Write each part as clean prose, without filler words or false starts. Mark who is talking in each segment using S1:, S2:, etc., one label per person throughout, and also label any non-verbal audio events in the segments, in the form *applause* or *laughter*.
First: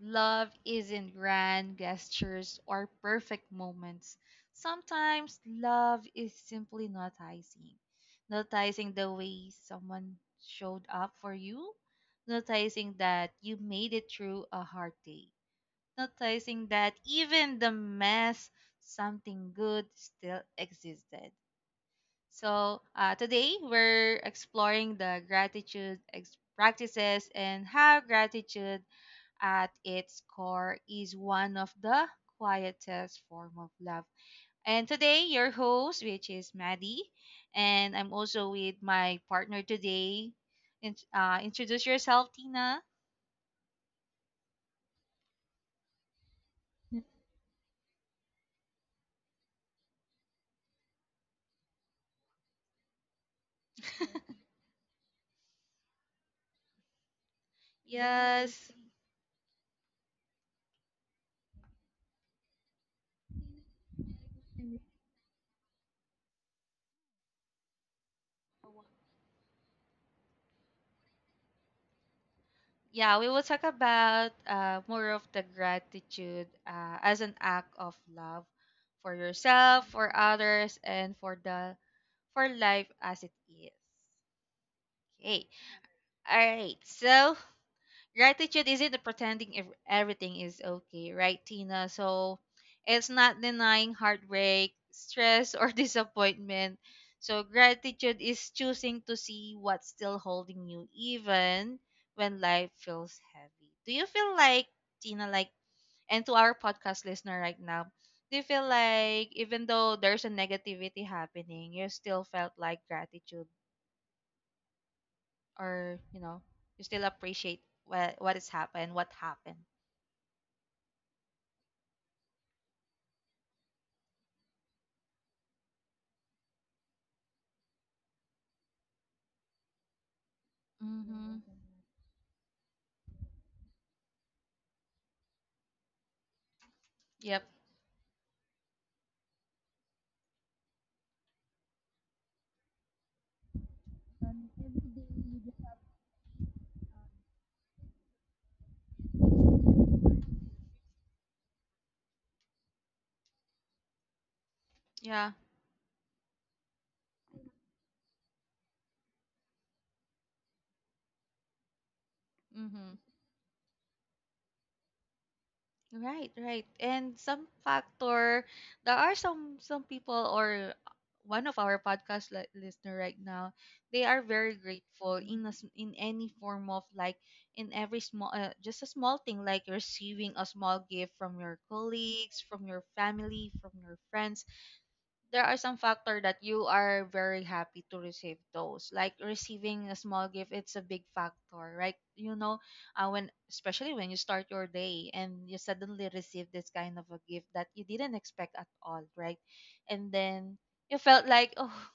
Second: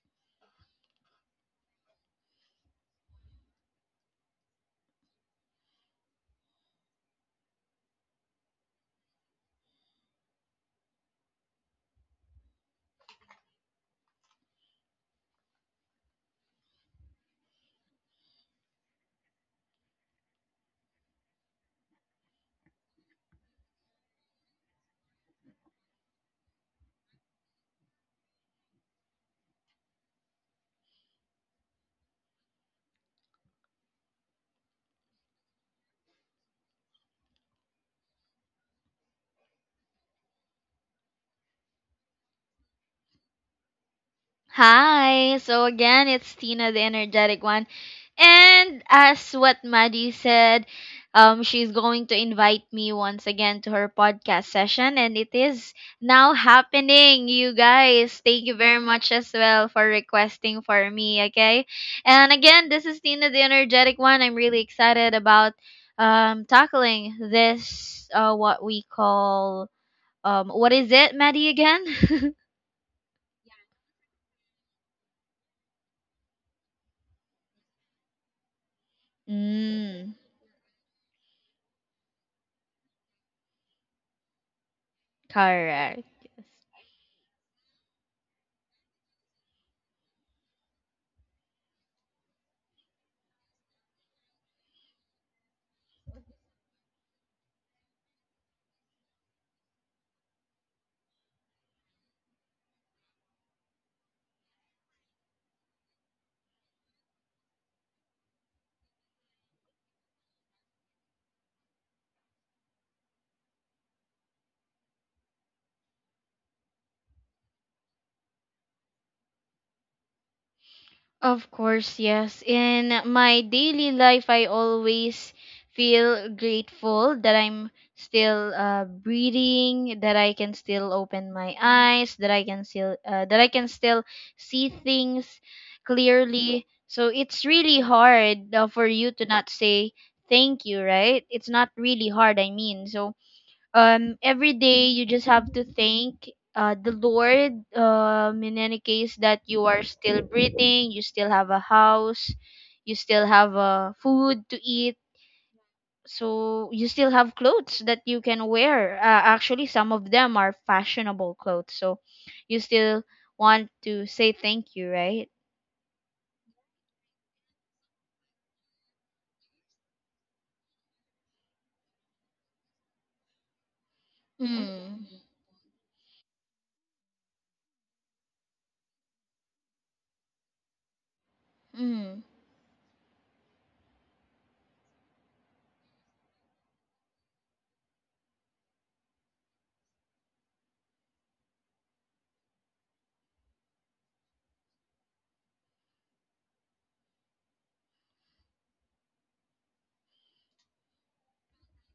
S1: love isn't grand gestures or perfect moments. Sometimes love is simply noticing. Noticing the way someone showed up for you. Noticing that you made it through a hard day. Noticing that even the mess, something good still existed. So today we're exploring the practices, and how gratitude at its core is one of the quietest form of love. And today your host, which is Maddie, and I'm also with my partner today. Introduce yourself, Tina.
S2: Hi. So again, it's Tina, the energetic one. And as what Maddie said, she's going to invite me once again to her podcast session, and it is now happening, you guys. Thank you
S1: Yes.
S2: very much as well for requesting for me, okay? And again, this is Tina, the energetic one. I'm really excited about tackling this, what we call, what is it, Maddie, again?
S1: Yeah, we will talk about more of the gratitude as an act of love for
S2: *laughs*
S1: yourself, for
S2: Mm.
S1: others, and for life as it is. Okay.
S2: Correct.
S1: All right. So gratitude isn't pretending everything is okay, right, Tina? So it's not denying heartbreak, stress, or *laughs* disappointment. So gratitude is choosing to see what's still holding you, even when life feels heavy. Do you feel like, Tina, like, and to our podcast listener right now, do you feel like even though there's a negativity happening, you still felt like gratitude or, you know, you still appreciate what has happened, what happened?
S2: Of course, yes. In my daily life, I always feel grateful that I'm still breathing, that I can still open
S1: Mhm.
S2: my eyes, that I can still see things clearly. So
S1: Yep.
S2: it's really hard for you to not say thank you, right? It's not really hard. I mean, so every day you just have to thank the lord in any case that you are still breathing, you still have a house, you still have food to eat,
S1: Yeah.
S2: so you still have clothes that you can wear. Actually, some of them are fashionable clothes, so you
S1: Mhm.
S2: still want to say thank you, right?
S1: Right, right. And some factor, there are some people, or one of our listener right now, they are very
S2: Mm.
S1: grateful in in any form of like in every small just a small thing, like receiving a small gift from your
S2: Mm.
S1: colleagues, from your family, from your friends. There are some factor that you are very happy to receive those, like receiving a small gift. It's a big factor, right? You know, when especially when you start your day and you suddenly receive this kind of a gift that you didn't expect at all, right? And then you felt like *laughs* oh,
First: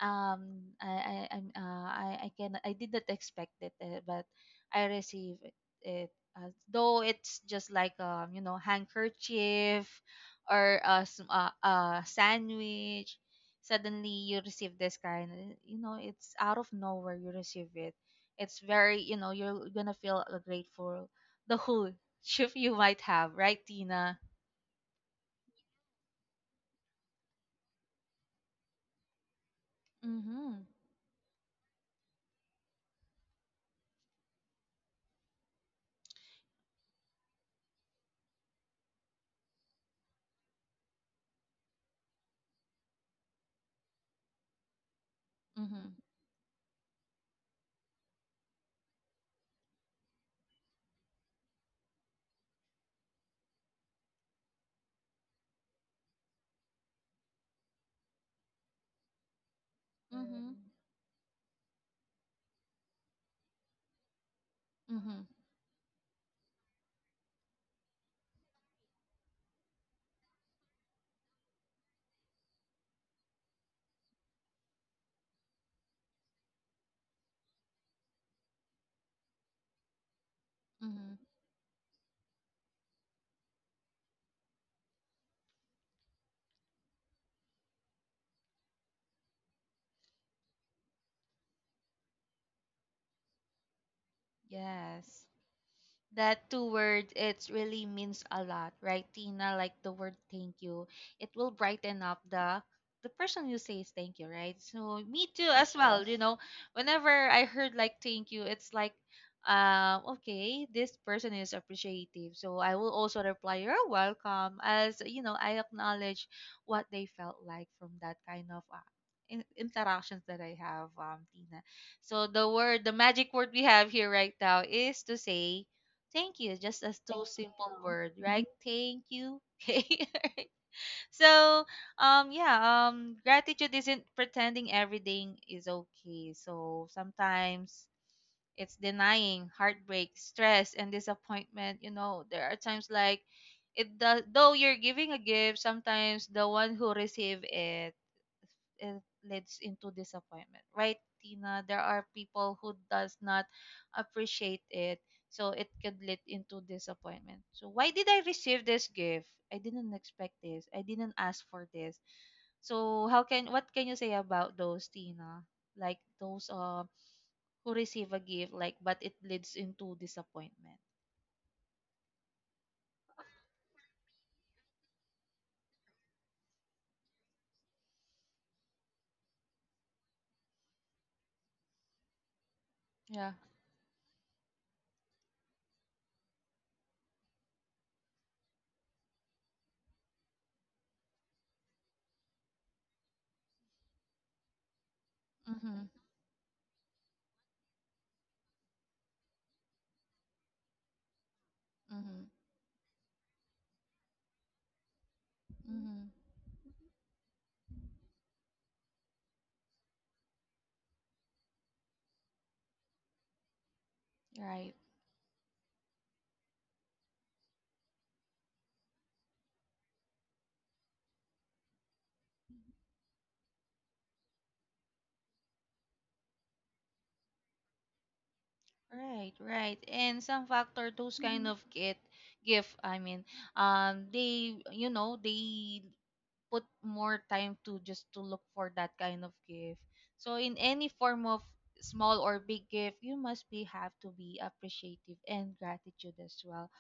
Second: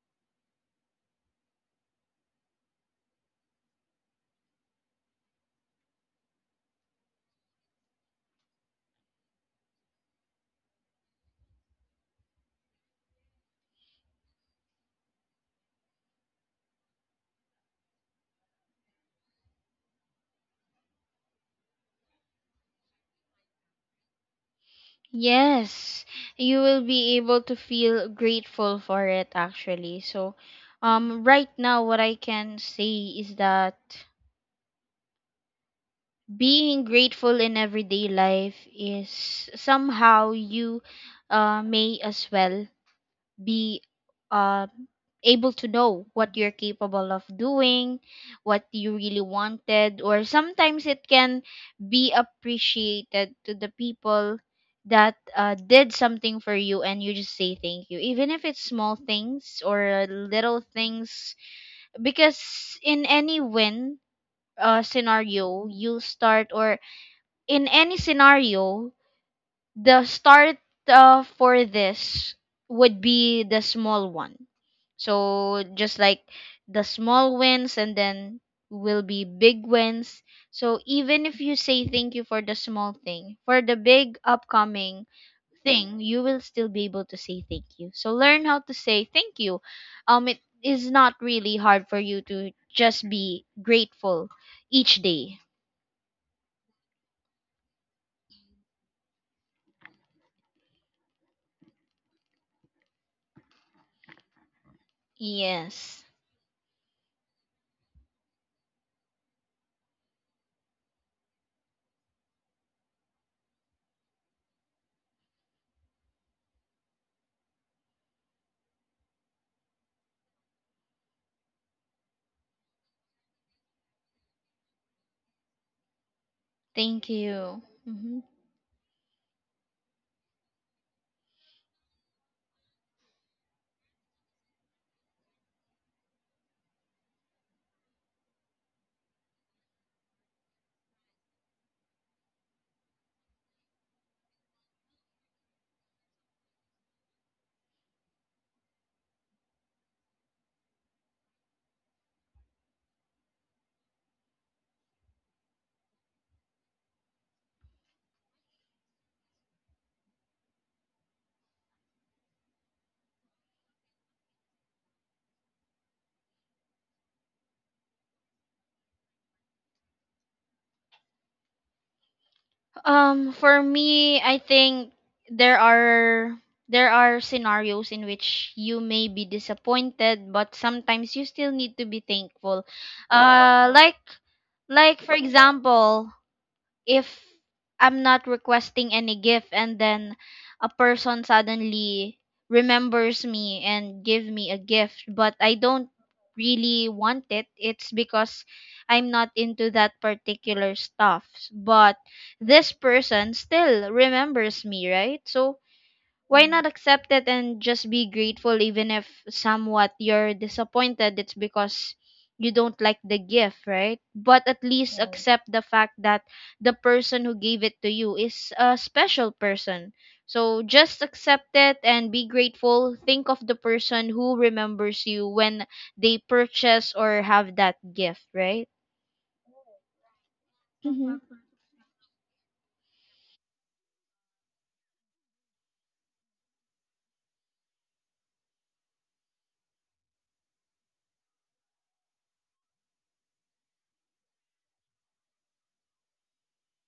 S1: I'm, I can I didn't expect it, but I received it. Though it's just like, you know, handkerchief or a sandwich, suddenly you receive this kind, you know, it's out of nowhere, you receive it. It's very, you know, you're gonna feel grateful the whole *laughs* shift you might have, right, Tina?
S2: Yes, you will be able to feel grateful for it actually. So,
S1: Mm-hmm.
S2: right now, what I can say is that being grateful in everyday life is somehow you may as well be um, able to
S1: Mm-hmm.
S2: know what you're capable of doing, what you really wanted, or sometimes it can be appreciated to the people that did something for you and you just say thank you even if it's small things or
S1: Mm-hmm.
S2: little things, because in any win
S1: Mm-hmm.
S2: scenario you start, or in any scenario the start for this would be the small one. So just like the small wins, and then will be big wins. So
S1: Mm-hmm.
S2: even if you say thank you for the small thing, for the big upcoming thing, you will still be able to say thank you. So learn how to say thank you. It is not really hard for you to just be grateful each
S1: Yes,
S2: day.
S1: that two words, it really means a lot, right, Tina? Like the word thank you, it will brighten up the person who says thank you, right? So me too as
S2: Yes.
S1: well, you Yes. know, whenever I heard like thank you, it's like, okay, this person is appreciative, so I will also reply you're welcome, as you know, I acknowledge what they felt like from that kind of interactions that I have, Tina. So the word, the magic word we have here right now is to say thank you, just as
S2: Thank
S1: those
S2: you.
S1: simple you. word,
S2: Mhm.
S1: right? Thank you. *laughs* Okay. So yeah, gratitude isn't pretending everything is okay. So sometimes it's denying heartbreak, stress, and disappointment. You know, there are times like it does. Though you're giving a gift, sometimes the one who receive it, it leads into disappointment, right, Tina? There are people who does not appreciate it, so it could lead into disappointment. So why did I receive this gift? I didn't expect this, I didn't ask for this. So how can, what can you say about those, Tina? Like those who receive a gift like but it leads into disappointment.
S2: For me, I think there are there are scenarios in which you may be disappointed, but sometimes you still need to be thankful.
S1: Yeah.
S2: Uh, like like for example, if I'm not requesting any gift and then a person suddenly remembers me and give me a gift, but I don't
S1: Mm-hmm.
S2: really want it. It's because I'm not into that particular stuff, but
S1: Mm-hmm.
S2: this person still remembers me, right? So
S1: Hmm.
S2: why not accept it and just be grateful, even if somewhat you're disappointed? It's because you don't like the gift, right? But at
S1: Right.
S2: least right, accept the fact that the person who gave it to you is a special person. So just accept it and be grateful. Think of the person who remembers you when they purchase or have that gift, right?
S1: Right, right. And some factor
S2: Mm-hmm.
S1: those
S2: Right.
S1: kind of kit gift, I mean, they, you know, they put more time to just to look for that kind of gift. So in any form of small or big gift, you must be have to be appreciative and gratitude as well,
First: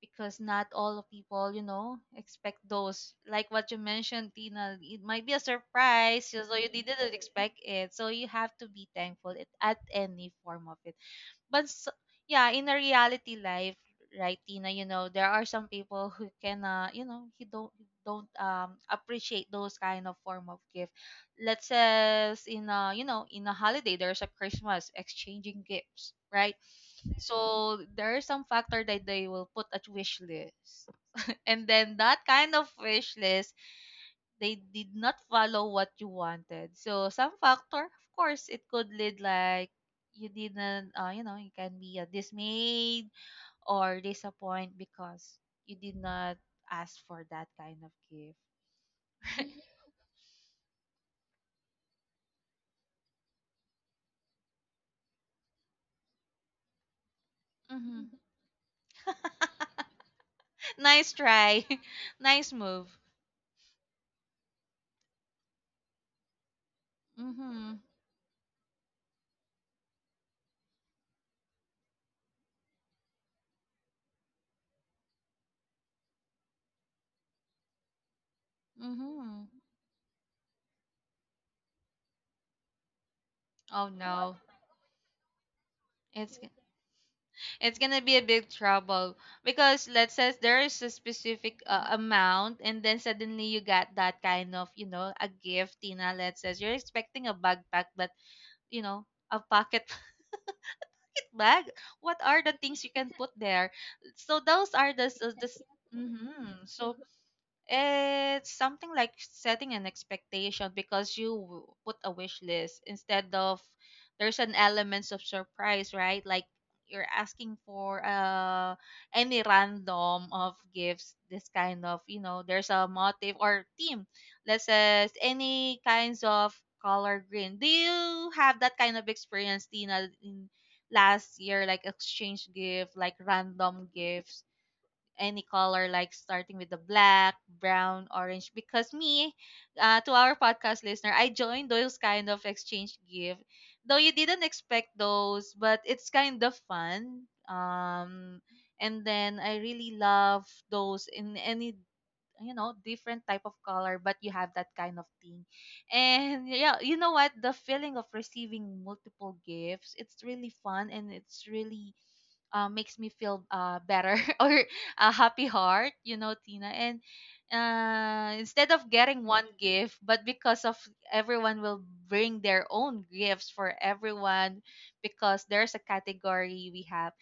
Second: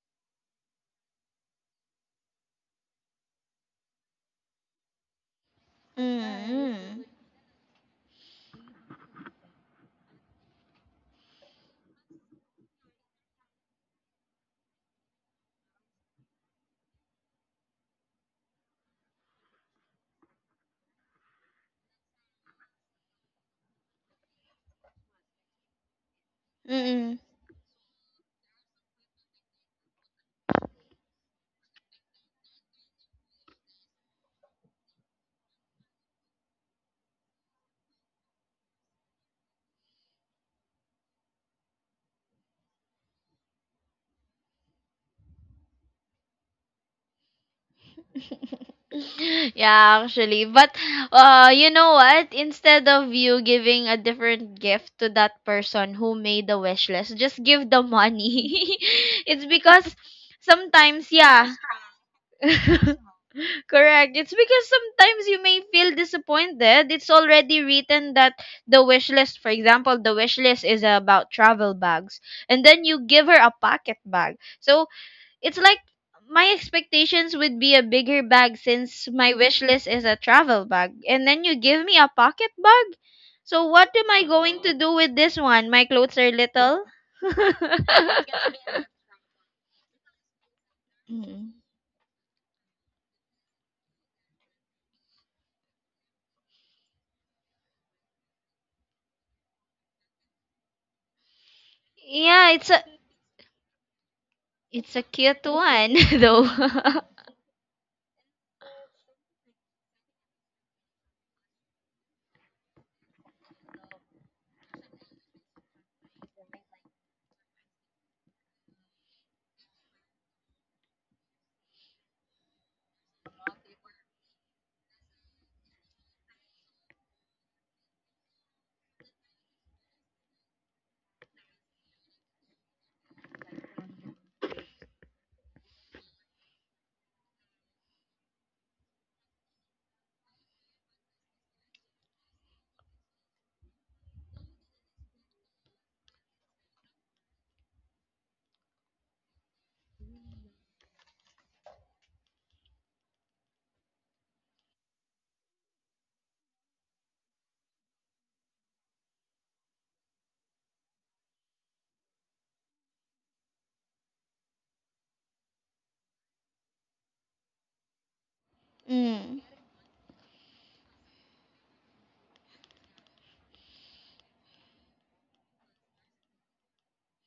S1: because not all of people, you know, expect those. Like what you mentioned, Tina, it might be a surprise, so you
S2: Mm-mm.
S1: didn't expect it. So you have to be thankful it, at any form of it. But s Yeah, in a reality life, right, Tina, you know, there are some people *laughs* who can, you know, he don't appreciate those kind of form of gift. Let's say in a, you know, in a holiday, there's a Christmas exchanging gifts, right? So there is some factor that they will put a wish list, and then that kind of wish list, they did not follow what you wanted. So some factor, of course, it could lead like you didn't, you know, you can be dismayed or disappointed because you did not ask for that kind of gift.
S2: *laughs* Yeah, actually. But you know what? Instead of you giving a different gift to that person who made the wish list, just give the
S1: Hmm. *laughs*
S2: money. *laughs* It's because sometimes,
S1: Nice
S2: yeah.
S1: try, *laughs* nice
S2: *laughs*
S1: move.
S2: Correct. It's because sometimes you may feel disappointed. It's already
S1: Mm-hmm.
S2: written that the wish list, for example, the wish list is about travel bags. And then you give her a pocket bag. So it's like, my expectations would be a bigger bag since my
S1: Mm-hmm.
S2: wish list is a travel bag. And then you give me a pocket bag? So what
S1: Oh
S2: am I
S1: no,
S2: going to do with this one? My clothes are
S1: it's
S2: little.
S1: it's gonna be a big trouble, because let's say there is a
S2: Mm.
S1: specific amount, and then suddenly you got that kind of, you know, a gift, Tina. Let's say you're expecting a backpack, but you know, a pocket *laughs* bag. What are
S2: Yeah,
S1: the things you can put there? So those
S2: it's
S1: are
S2: a cute one *laughs* though.
S1: mhm. So it's something like setting an expectation, because put a wish list instead of there's an elements of surprise, right? Like you're asking for any random of gifts. This kind of, you know, there's a motive or theme. Let's say any kinds of color green. Do you have that kind of experience, Tina, in last year, like exchange gift, like random gifts, any color, like starting with the black, brown, orange. Because me, to our podcast listener, I joined those kind of exchange gift. Though you didn't expect those, but it's kind of fun. And then I really love those in any, you know, different type of color, but you have that kind of thing. And yeah, you know what, the feeling of receiving multiple gifts, it's really fun and it's really makes me feel better *laughs* or a happy heart, you know, Tina. And instead of getting
S2: Mm.
S1: one gift, but because of everyone will bring their own gifts for everyone, because there's a category we have.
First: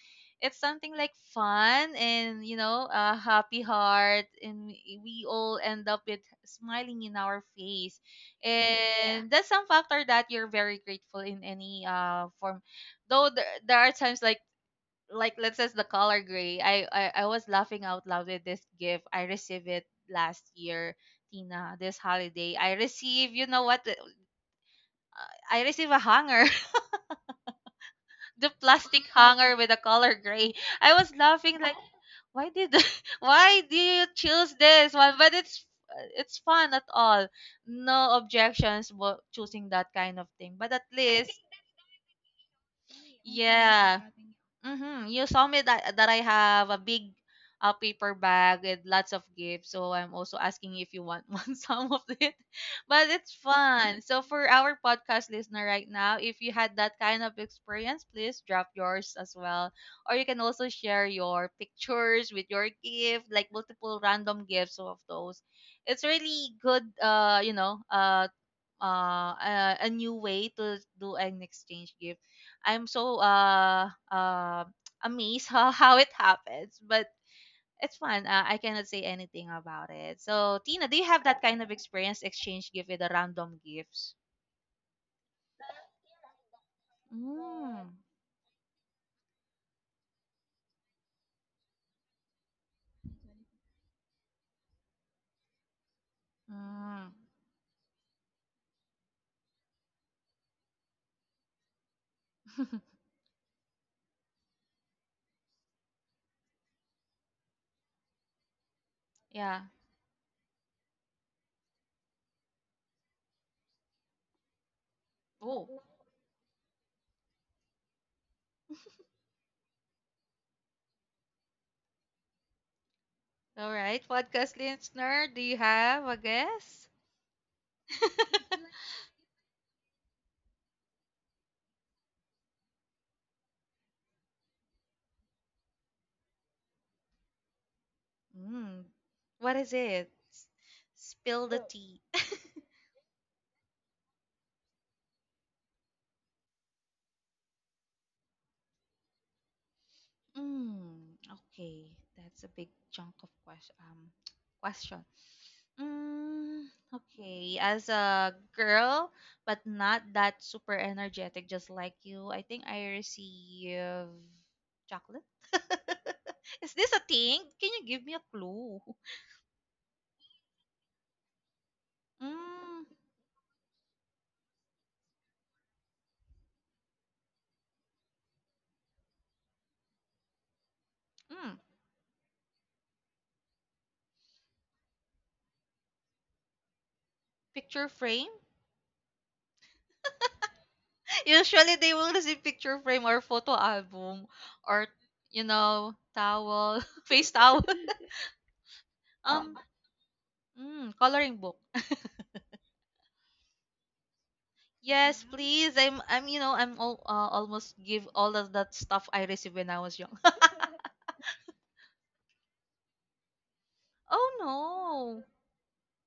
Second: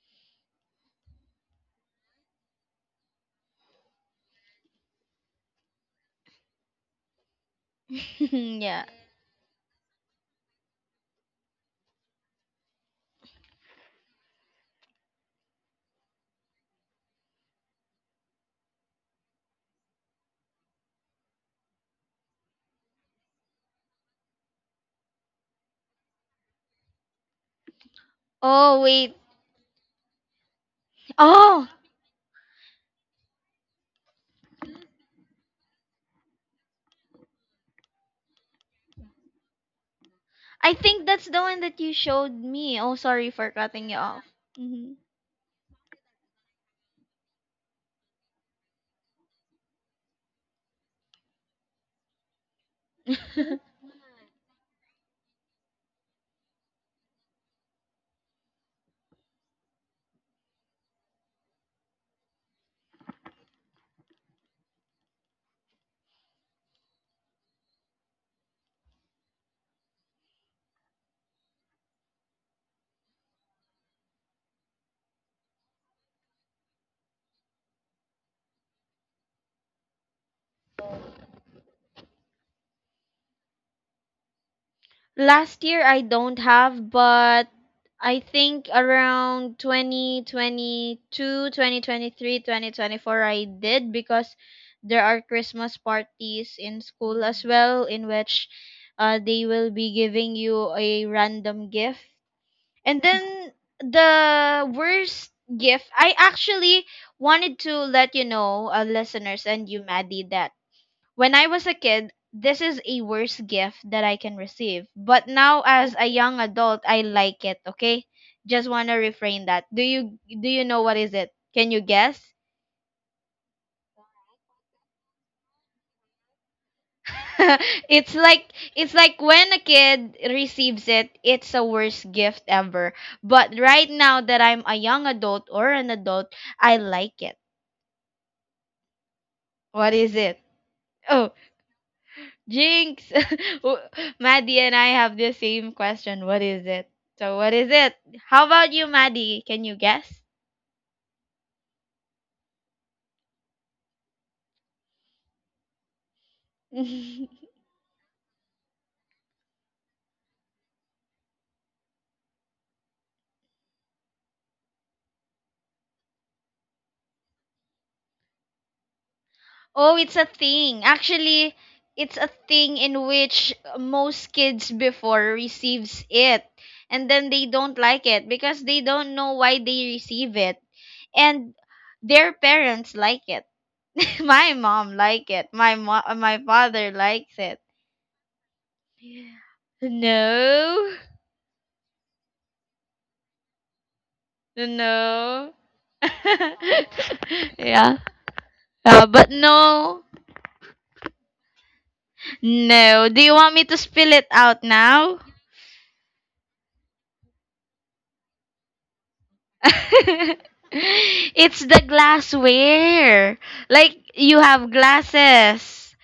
S1: It's something like fun and, you know, a happy heart, and we all end up with smiling in our face.
S2: *laughs*
S1: Yeah.
S2: Yeah.
S1: And that's some factor that you're very grateful in any form. Though there are times like let's say the color gray. I was laughing out loud with this gift. I received it last year, Tina. This holiday, I receive. You know what? I receive a hanger, *laughs* the
S2: Oh
S1: plastic
S2: wait.
S1: hanger with the color gray. I was laughing
S2: Oh,
S1: like, why did *laughs* why do you choose this one? But it's fun at all. No objections, but choosing that kind of thing. But
S2: I
S1: at
S2: think that's
S1: least
S2: the one that you showed me. Oh, sorry for cutting
S1: Yeah.
S2: you off. Mhm.
S1: mm-hmm, you saw me that I have a big paper bag with lots of gifts. So I'm also asking if you want *laughs* one some of it. But it's
S2: *laughs*
S1: fun. So for our podcast listener right now, if you had that kind of experience, please drop yours as well. Or you can also share your pictures with your gift, like multiple random gifts of those. It's really good, you know, a new way to do an exchange gift. I'm so *tsk* amazed *laughs* how it happens, but it's fun. I cannot say anything about it. So, Tina, do you have that kind of experience, exchange gift with the random gifts?
S2: Last year I don't have, but
S1: Mm.
S2: I think around 2022, 2023, 2024 I did, because there are Christmas parties in
S1: Mm.
S2: school as well in which they will be giving you a random gift. And then the worst gift, I actually wanted to let you know, listeners
S1: Yeah.
S2: and you, Maddie, that when I was a kid, this is a worst gift that I can receive. But now
S1: Oh.
S2: as a young adult, I like it, okay? Just want to refrain that. Do you know what is it? Can you guess?
S1: All right, podcast listener, do you have a guess?
S2: *laughs* It's like,
S1: *laughs*
S2: it's like when a kid receives it, it's a worst gift ever. But right now that I'm a young adult or an adult, I like it.
S1: Mm. What is
S2: What
S1: it?
S2: is it? Oh,
S1: Spill the tea.
S2: Jinx! *laughs* W- Maddie and I have the same question. What is it? So, what is it? How about you, Maddie? Can you guess?
S1: Mm, okay. That's a big chunk of question. *tsk* Question. Mm,
S2: *laughs* Oh,
S1: okay. As a girl, but not that super energetic, just like you, I think I receive chocolate. *laughs* Is this a thing? Can you give me a clue?
S2: it's a thing. Actually, it's a thing
S1: Mm,
S2: in which most kids before receives it, and then they don't like it because they don't know why they receive it,
S1: mm,
S2: and their parents like it. *laughs* My mom like it. My father likes it.
S1: picture frame?
S2: No.
S1: *laughs* Usually they will receive picture frame or photo album or, you
S2: No.
S1: know, towel, *laughs* face
S2: *laughs*
S1: towel. *laughs*
S2: Yeah. But
S1: Um,
S2: no.
S1: coloring book.
S2: No. Do you want me to spill it out
S1: Yes,
S2: now?
S1: please. I'm you know, I'm all, almost give all of that stuff I received when I
S2: *laughs*
S1: was young.
S2: It's the glassware. Like
S1: *laughs* Oh
S2: you have
S1: no.
S2: glasses.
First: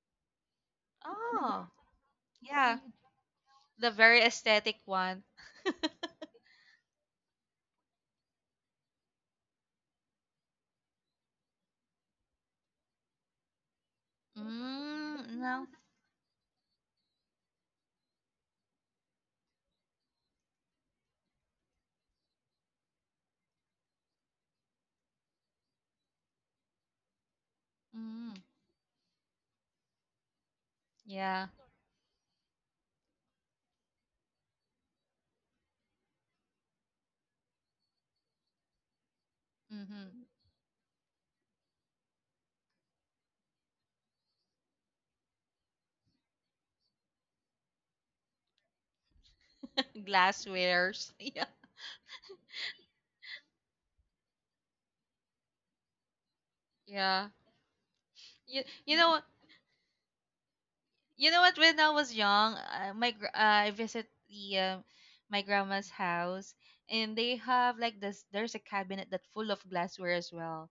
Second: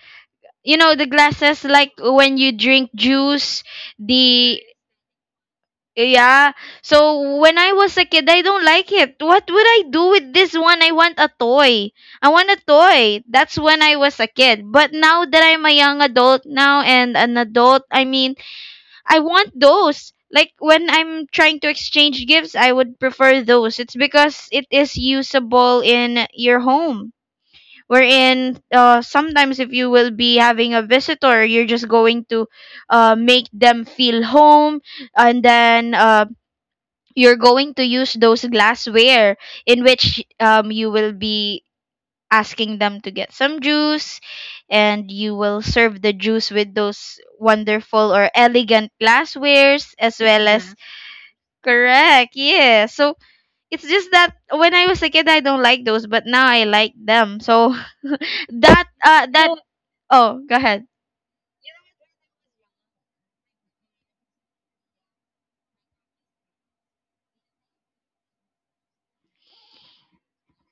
S2: You know the glasses,
S1: Oh.
S2: like when you
S1: Yeah.
S2: drink juice,
S1: The very
S2: the
S1: aesthetic one.
S2: yeah. So when I was a kid, I don't like it. What would I do with this one? I want a toy. I want a toy. That's when I was a kid. But now
S1: Mm,
S2: that I'm
S1: no.
S2: a young adult now and an adult, I mean, I want those. Like when I'm trying to exchange gifts, I would prefer those. It's because it is usable in your home.
S1: Mm.
S2: Wherein sometimes if you will be having a visitor,
S1: Yeah.
S2: you're just going to make them feel home, and then you're going to use those glassware, in which
S1: Mhm.
S2: you will be asking them to get some juice, and you will serve the juice with those wonderful or elegant glasswares
S1: *laughs*
S2: as well. Mm-hmm. As
S1: Glasswares. *laughs* Yeah.
S2: mm-hmm, correct, yeah. So it's just that when I was a kid, I don't like those, but now I like
S1: Yeah.
S2: them. So *laughs* that
S1: You know what?
S2: that no, oh, go ahead.
S1: You know what? When I was young, I visit the my grandma's house, and they have like this. There's a cabinet that's full of glassware as well.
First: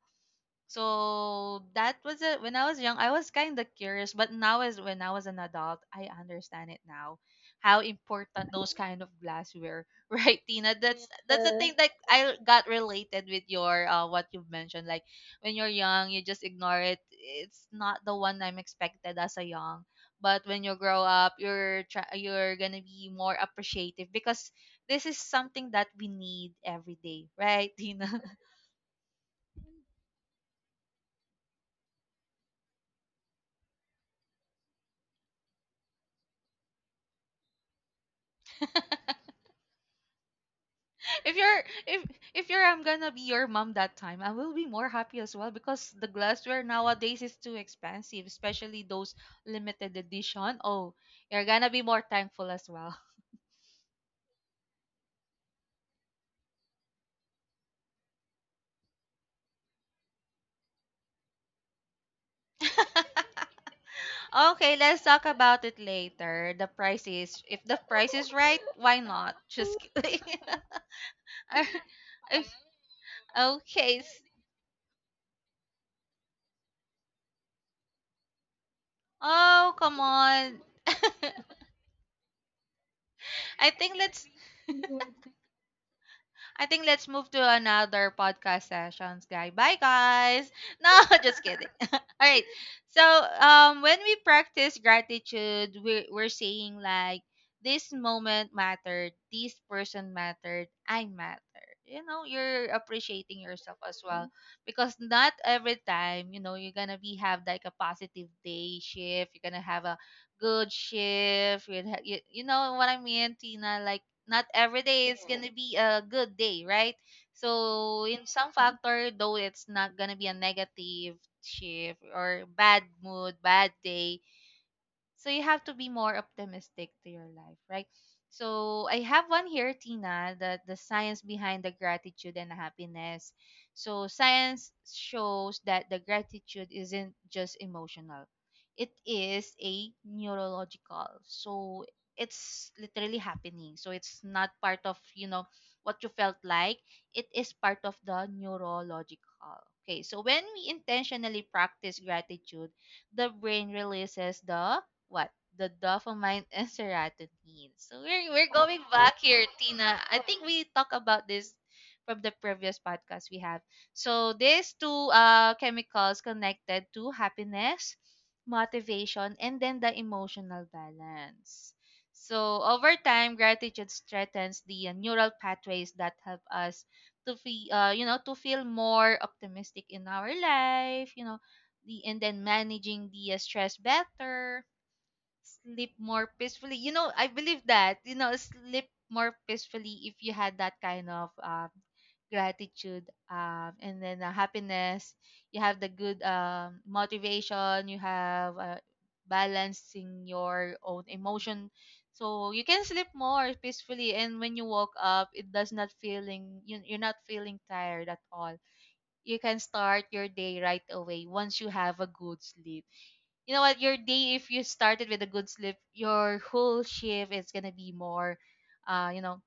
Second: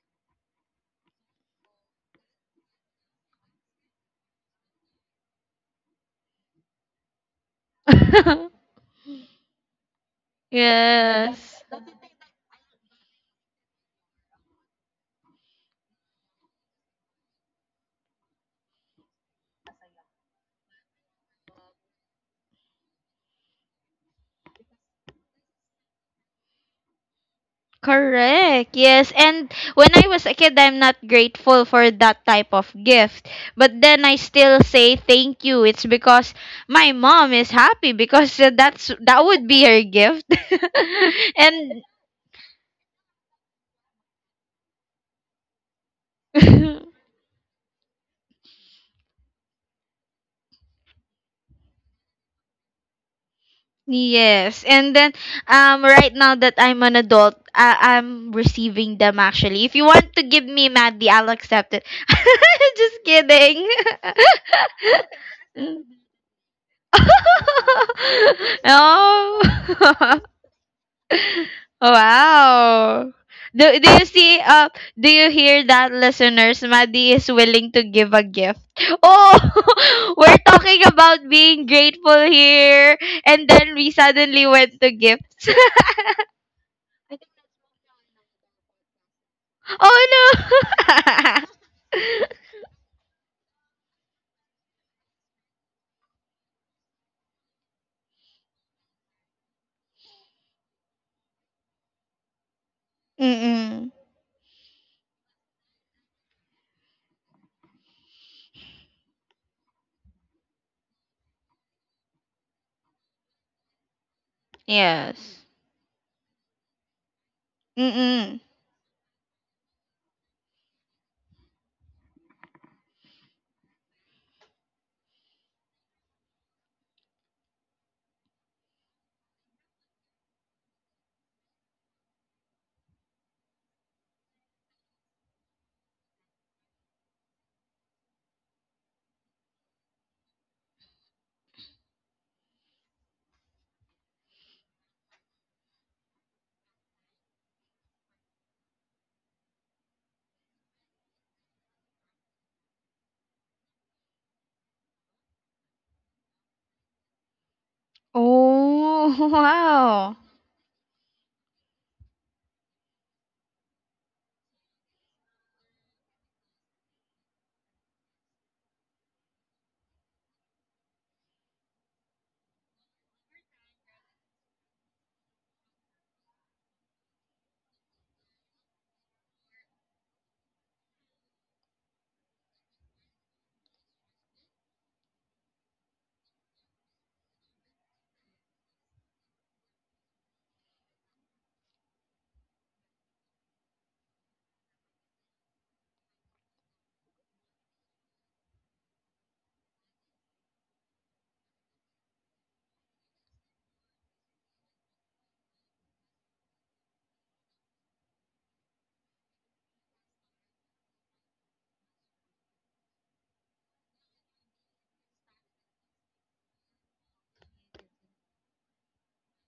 S1: So that was it. When I was young, I was kind of curious, but now as when I was an adult, I understand it now, how important
S2: *laughs*
S1: those kind of glassware, *laughs* right, Tina? That's the
S2: Yes.
S1: thing Yes. that I got related with your what you've mentioned. Like when you're young, you just ignore it. It's not the one I'm expected as a young. But when you grow up, you're gonna be more appreciative, because this is something that we need every day, right, Tina?
S2: Correct. Yes. And when I was a kid, I'm not grateful for that type of gift. But then I still say thank you. It's because my mom is happy because *laughs* that's
S1: *laughs*
S2: that would be her gift. *laughs*
S1: if you're
S2: And
S1: if if you're I'm gonna be your mom that time, I will be more happy as well because the glassware
S2: *laughs*
S1: nowadays is too expensive, especially those limited edition. Oh, you're gonna be more thankful as well.
S2: yes. And then right now that I'm an adult, I- I'm receiving them actually. If you want to give me, Maddie, I'll accept it. *laughs*
S1: *laughs*
S2: Just kidding.
S1: Okay, let's talk about it later. The price is if the price is right,
S2: *laughs*
S1: why not?
S2: Oh.
S1: Just kidding.
S2: *laughs*
S1: *laughs* If-
S2: Wow. Do, do
S1: okay.
S2: you see do you hear that, listeners? Maddie is willing to give a gift. Oh,
S1: Oh, come
S2: *laughs* we're
S1: on.
S2: talking about being grateful here, and
S1: I
S2: then we
S1: think let's
S2: suddenly went to gifts.
S1: I think let's move to
S2: *laughs*
S1: another podcast sessions, guy. Bye,
S2: Oh
S1: guys. No,
S2: no.
S1: *laughs* just kidding. *laughs* All right. So, when we practice gratitude, we're saying like, this moment mattered, this person mattered, I matter. You know, you're
S2: *laughs*
S1: appreciating yourself
S2: Mm-mm.
S1: as well because not every time, you're gonna be have like a positive day shift. You're gonna have a good shift. You know what I mean, Tina? Like not every day is
S2: Yes.
S1: gonna be a good day, right? So in
S2: Mm-mm.
S1: some factor, though it's not gonna be a negative shift or bad mood, bad day, so you have to be more optimistic to your life, right? So I have one here, Tina, that the science behind the gratitude and happiness. So science shows that the gratitude isn't just emotional. It is a neurological. So it's literally happening. So it's not part of, what you felt like. It is part of the neurological. Okay, so when we intentionally practice gratitude, the brain releases the. What? The dopamine *laughs* and serotonin. So we're going. Okay. Back
S2: Oh, *laughs*
S1: here, Tina.
S2: wow.
S1: I think we talk about this from the previous podcast we have. So these two chemicals connected to happiness, motivation, and then the emotional balance. So over time, gratitude strengthens the neural pathways that help us to feel, to feel more optimistic in our life. You know, the and then managing the stress, better sleep more peacefully. You know, I believe that, you know, sleep more peacefully if you had that kind of gratitude and then happiness. You have the good motivation, you have balancing your own emotion. So you can sleep more peacefully, and when you woke up, it does not feeling you're not feeling tired at all. You can start your day right away once you have a good sleep. You know what, your day, if you started with a good sleep, your whole shift is gonna be more, you know,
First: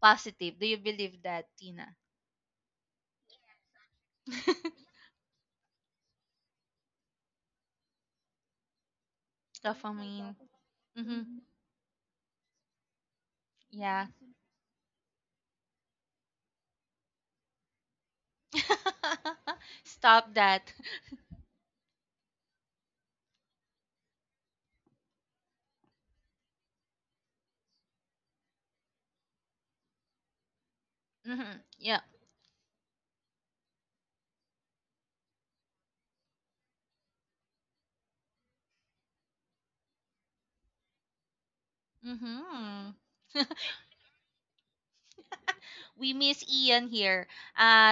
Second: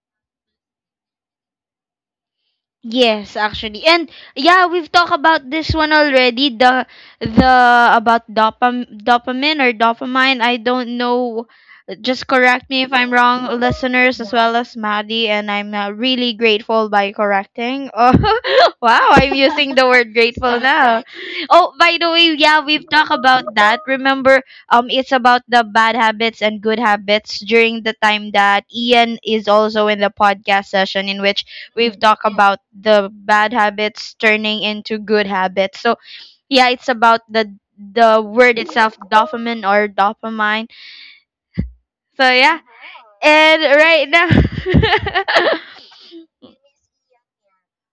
S1: positive. Do you believe that, Tina?
S2: Yes, actually. And yeah, we've
S1: *laughs*
S2: talked about this one already, the about dopamine or
S1: Dopamine.
S2: dopamine. I don't
S1: Mm-hmm.
S2: know. Just correct me if I'm wrong,
S1: Yeah.
S2: listeners, as well as Maddie, and I'm really grateful by correcting. *laughs* Oh, wow, I'm using
S1: *laughs*
S2: the word
S1: Stop
S2: grateful *laughs*
S1: that.
S2: now. Oh, by the way, yeah, we've talked about that. Remember, it's about the bad habits and good habits during the time that Ian is also in the podcast session, in
S1: *laughs*
S2: which
S1: Mm-hmm.
S2: we've
S1: Yeah.
S2: talked about the bad habits turning into good habits. So yeah, it's about the word itself, dopamine or dopamine. So yeah,
S1: Mm-hmm.
S2: and right now,
S1: We miss Ian here.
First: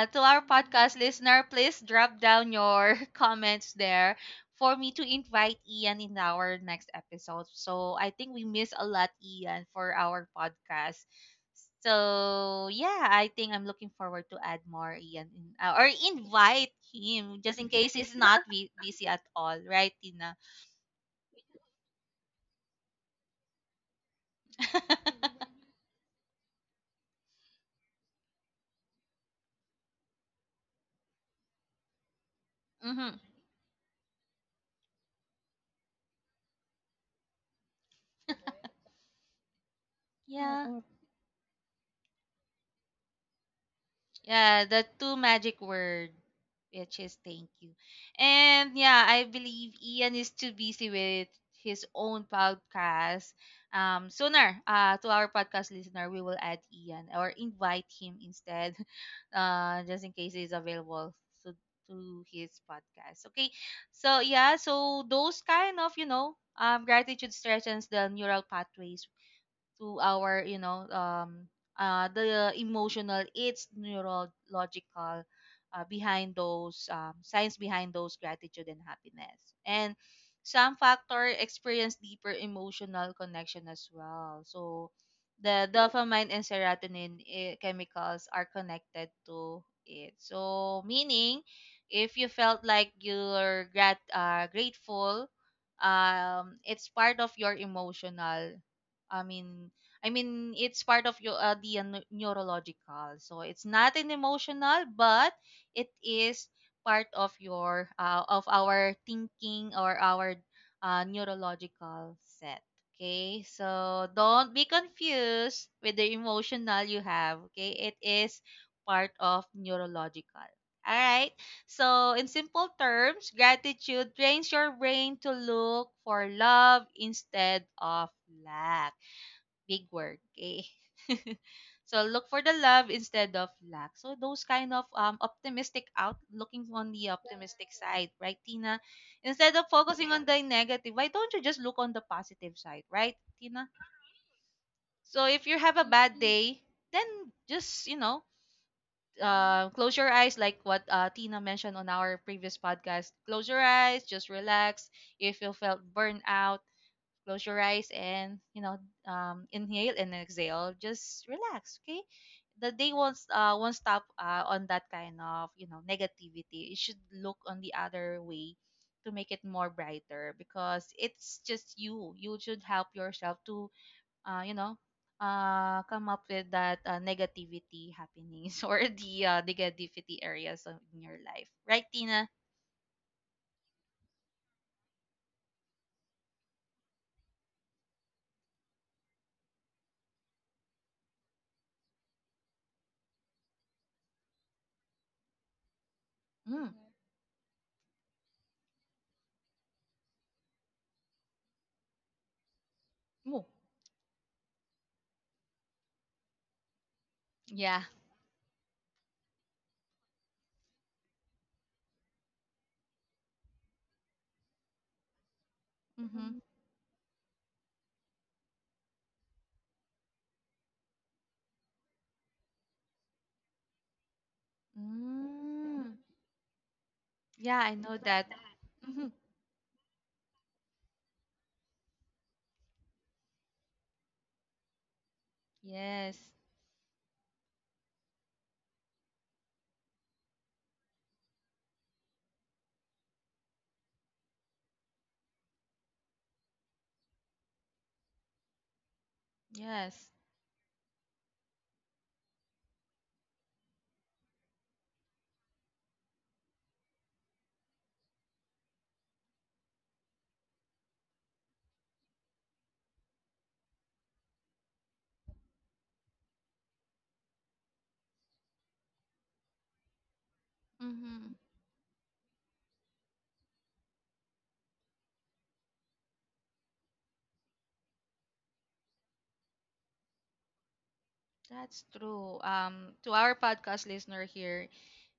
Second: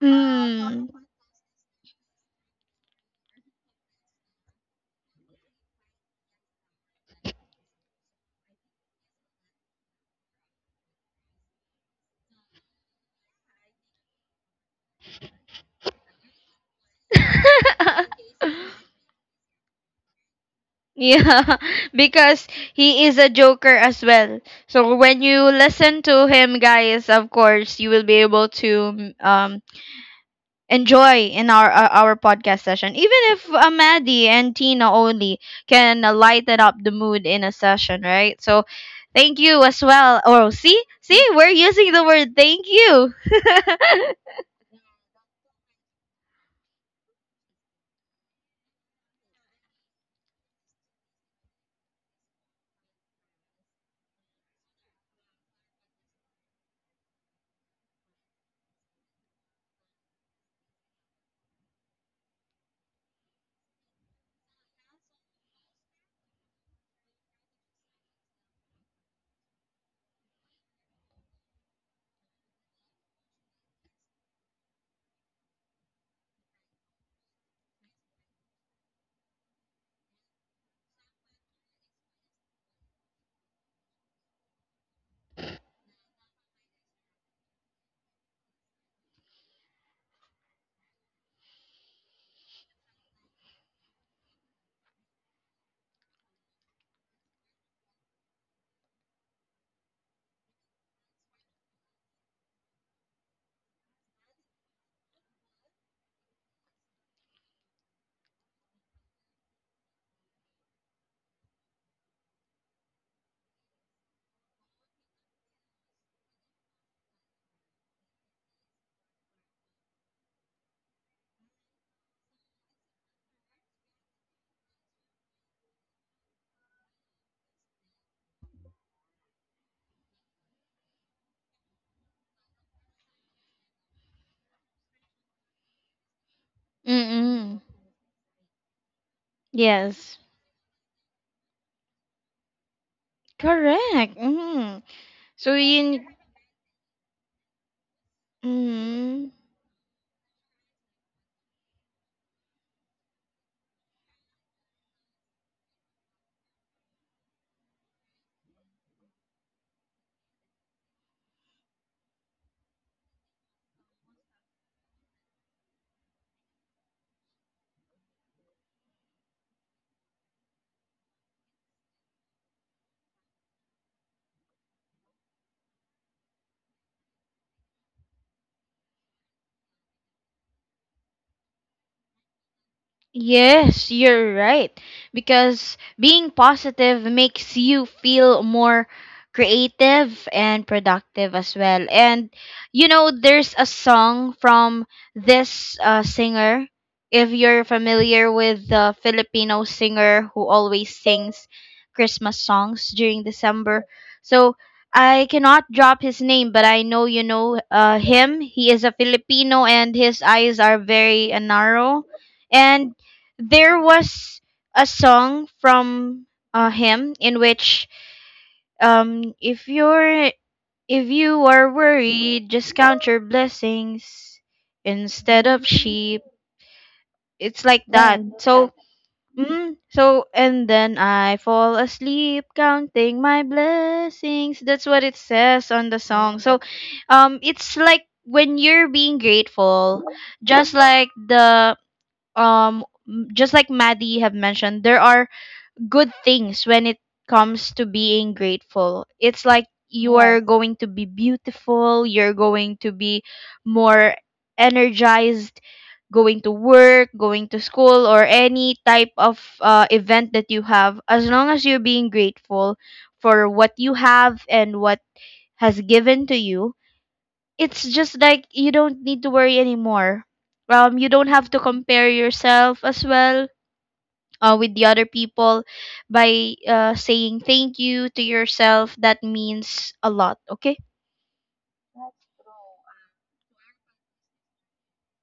S2: *laughs*
S1: To our
S2: hmm.
S1: podcast listener, please drop down your *laughs* comments there for me to invite Ian in our next episode. So I think we miss a lot Ian for our podcast. So yeah, I think I'm looking forward to add more Ian in, or invite him just in case he's
S2: *laughs*
S1: not *laughs* busy at all, right, Tina?
S2: Yeah, *laughs* because he is a joker as well. So when you listen to him, guys, of course, you will be able to enjoy in our podcast session.
S1: Mm-hmm.
S2: Even if Maddie and Tina only can lighten up the mood in a session, right? So thank you as well. Or see,
S1: Yeah.
S2: see, we're using the word thank you.
S1: Yeah, the two magic word, which is thank you. And yeah, I believe Ian is too busy with his own podcast. Sooner, to our podcast listener, we will add Ian or invite him instead, *laughs* just in case he's available to to his podcast. Okay, so yeah, so those kind of gratitude strengthens the neural pathways to our, the emotional, it's neurological, behind those science behind those gratitude and happiness, and some factor experience deeper emotional connection as well. So the dopamine and serotonin, chemicals are connected to it, so meaning if you felt like you're grateful, it's part of your emotional. I mean, it's part of your neurological. So it's not an emotional, but it is part of your of our thinking or our neurological set. Okay, so don't be confused with the emotional you have. Okay, it is part of neurological. All right. So, in simple terms, gratitude trains your brain to look for love instead of lack. Big work. Okay. So look for the love instead of lack. So those kind of optimistic, out looking
S2: *laughs*
S1: on the
S2: Mm-mm.
S1: optimistic side, right, Tina? Instead of focusing
S2: Yes.
S1: on the negative, why don't you just look on the positive side, right, Tina?
S2: Correct. Mm.
S1: So if
S2: So
S1: you have a
S2: you.
S1: bad day, then just, you know,
S2: Mm.
S1: close your eyes like what Tina mentioned on our previous podcast. Close your eyes, just relax. If you felt burnout, close your eyes and, you know, inhale and exhale. Just relax, okay? The day won't stop on that kind of, you know, negativity. It should look on the other way to make it more brighter because it's just you. You should help yourself to, you know, come up with that negativity happenings *laughs* or the negativity areas of, in your life, right, Tina?
S2: Yes, you're right. Because being positive makes you feel more creative and productive as well. And you know, there's a song from this singer.
S1: Mm.
S2: If you're familiar with the Filipino singer who always sings Christmas songs during
S1: Oh,
S2: December, so I cannot drop his name, but I know you know
S1: yeah.
S2: him. He is a Filipino, and his eyes are very narrow, and there was a song from
S1: Mm-hmm.
S2: him, in which if you're if you are worried, just count your blessings instead of
S1: Mm.
S2: sheep.
S1: Yeah,
S2: It's
S1: I
S2: like
S1: know
S2: that.
S1: that.
S2: Mm. So
S1: Mhm.
S2: mm, so and then I fall asleep counting my blessings. That's what it says on the
S1: Yes,
S2: song. So it's like when you're being grateful, just like the um, just like Maddie have mentioned, there are good things when it comes to being grateful. It's like
S1: yes.
S2: you are going to be beautiful, you're going to be more energized, going to work, going to school, or any type of event that you have, as long as you're being grateful for what you have and what has given to you, it's just like you don't need to worry anymore. You don't
S1: Hmm.
S2: have to compare yourself as well, with the other people by saying thank you to yourself. That means a lot, okay.
S1: That's true. To our podcast listener here,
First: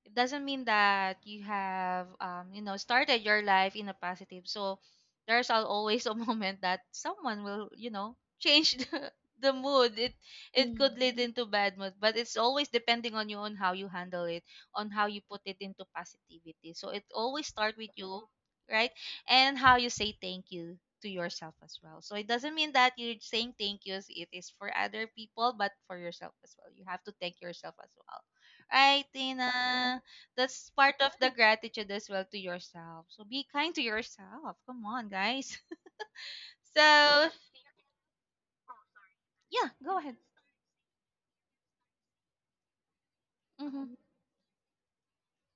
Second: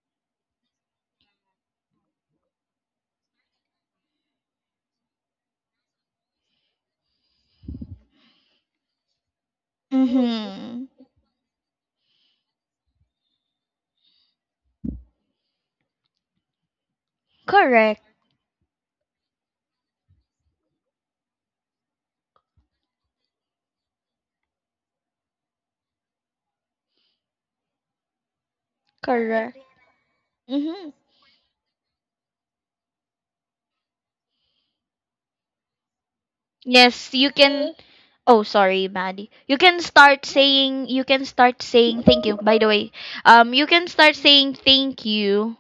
S1: it doesn't mean that you have you know, started your life in a positive. So there's always a *laughs* moment that someone will, you know, change *laughs* the mood. It
S2: Mm-hmm.
S1: could lead. Mm. Into bad mood, but it's always depending on you on how you handle it, on how you put it into positivity. So it always start with
S2: Correct.
S1: you, right? And how you say thank you to yourself as well. So it doesn't mean that you're saying thank yous it is for other people, but for yourself as well. You have to thank yourself as well. Right,
S2: Correct.
S1: Tina? That's
S2: Mm-hmm.
S1: part of the gratitude as well to yourself. So be kind to yourself. Come on, guys. *laughs*
S2: Yes, you
S1: So,
S2: can. Oh sorry Maddie,
S1: yeah, go ahead.
S2: you can start saying thank you, by the way. You can
S1: Mm-hmm.
S2: start saying thank you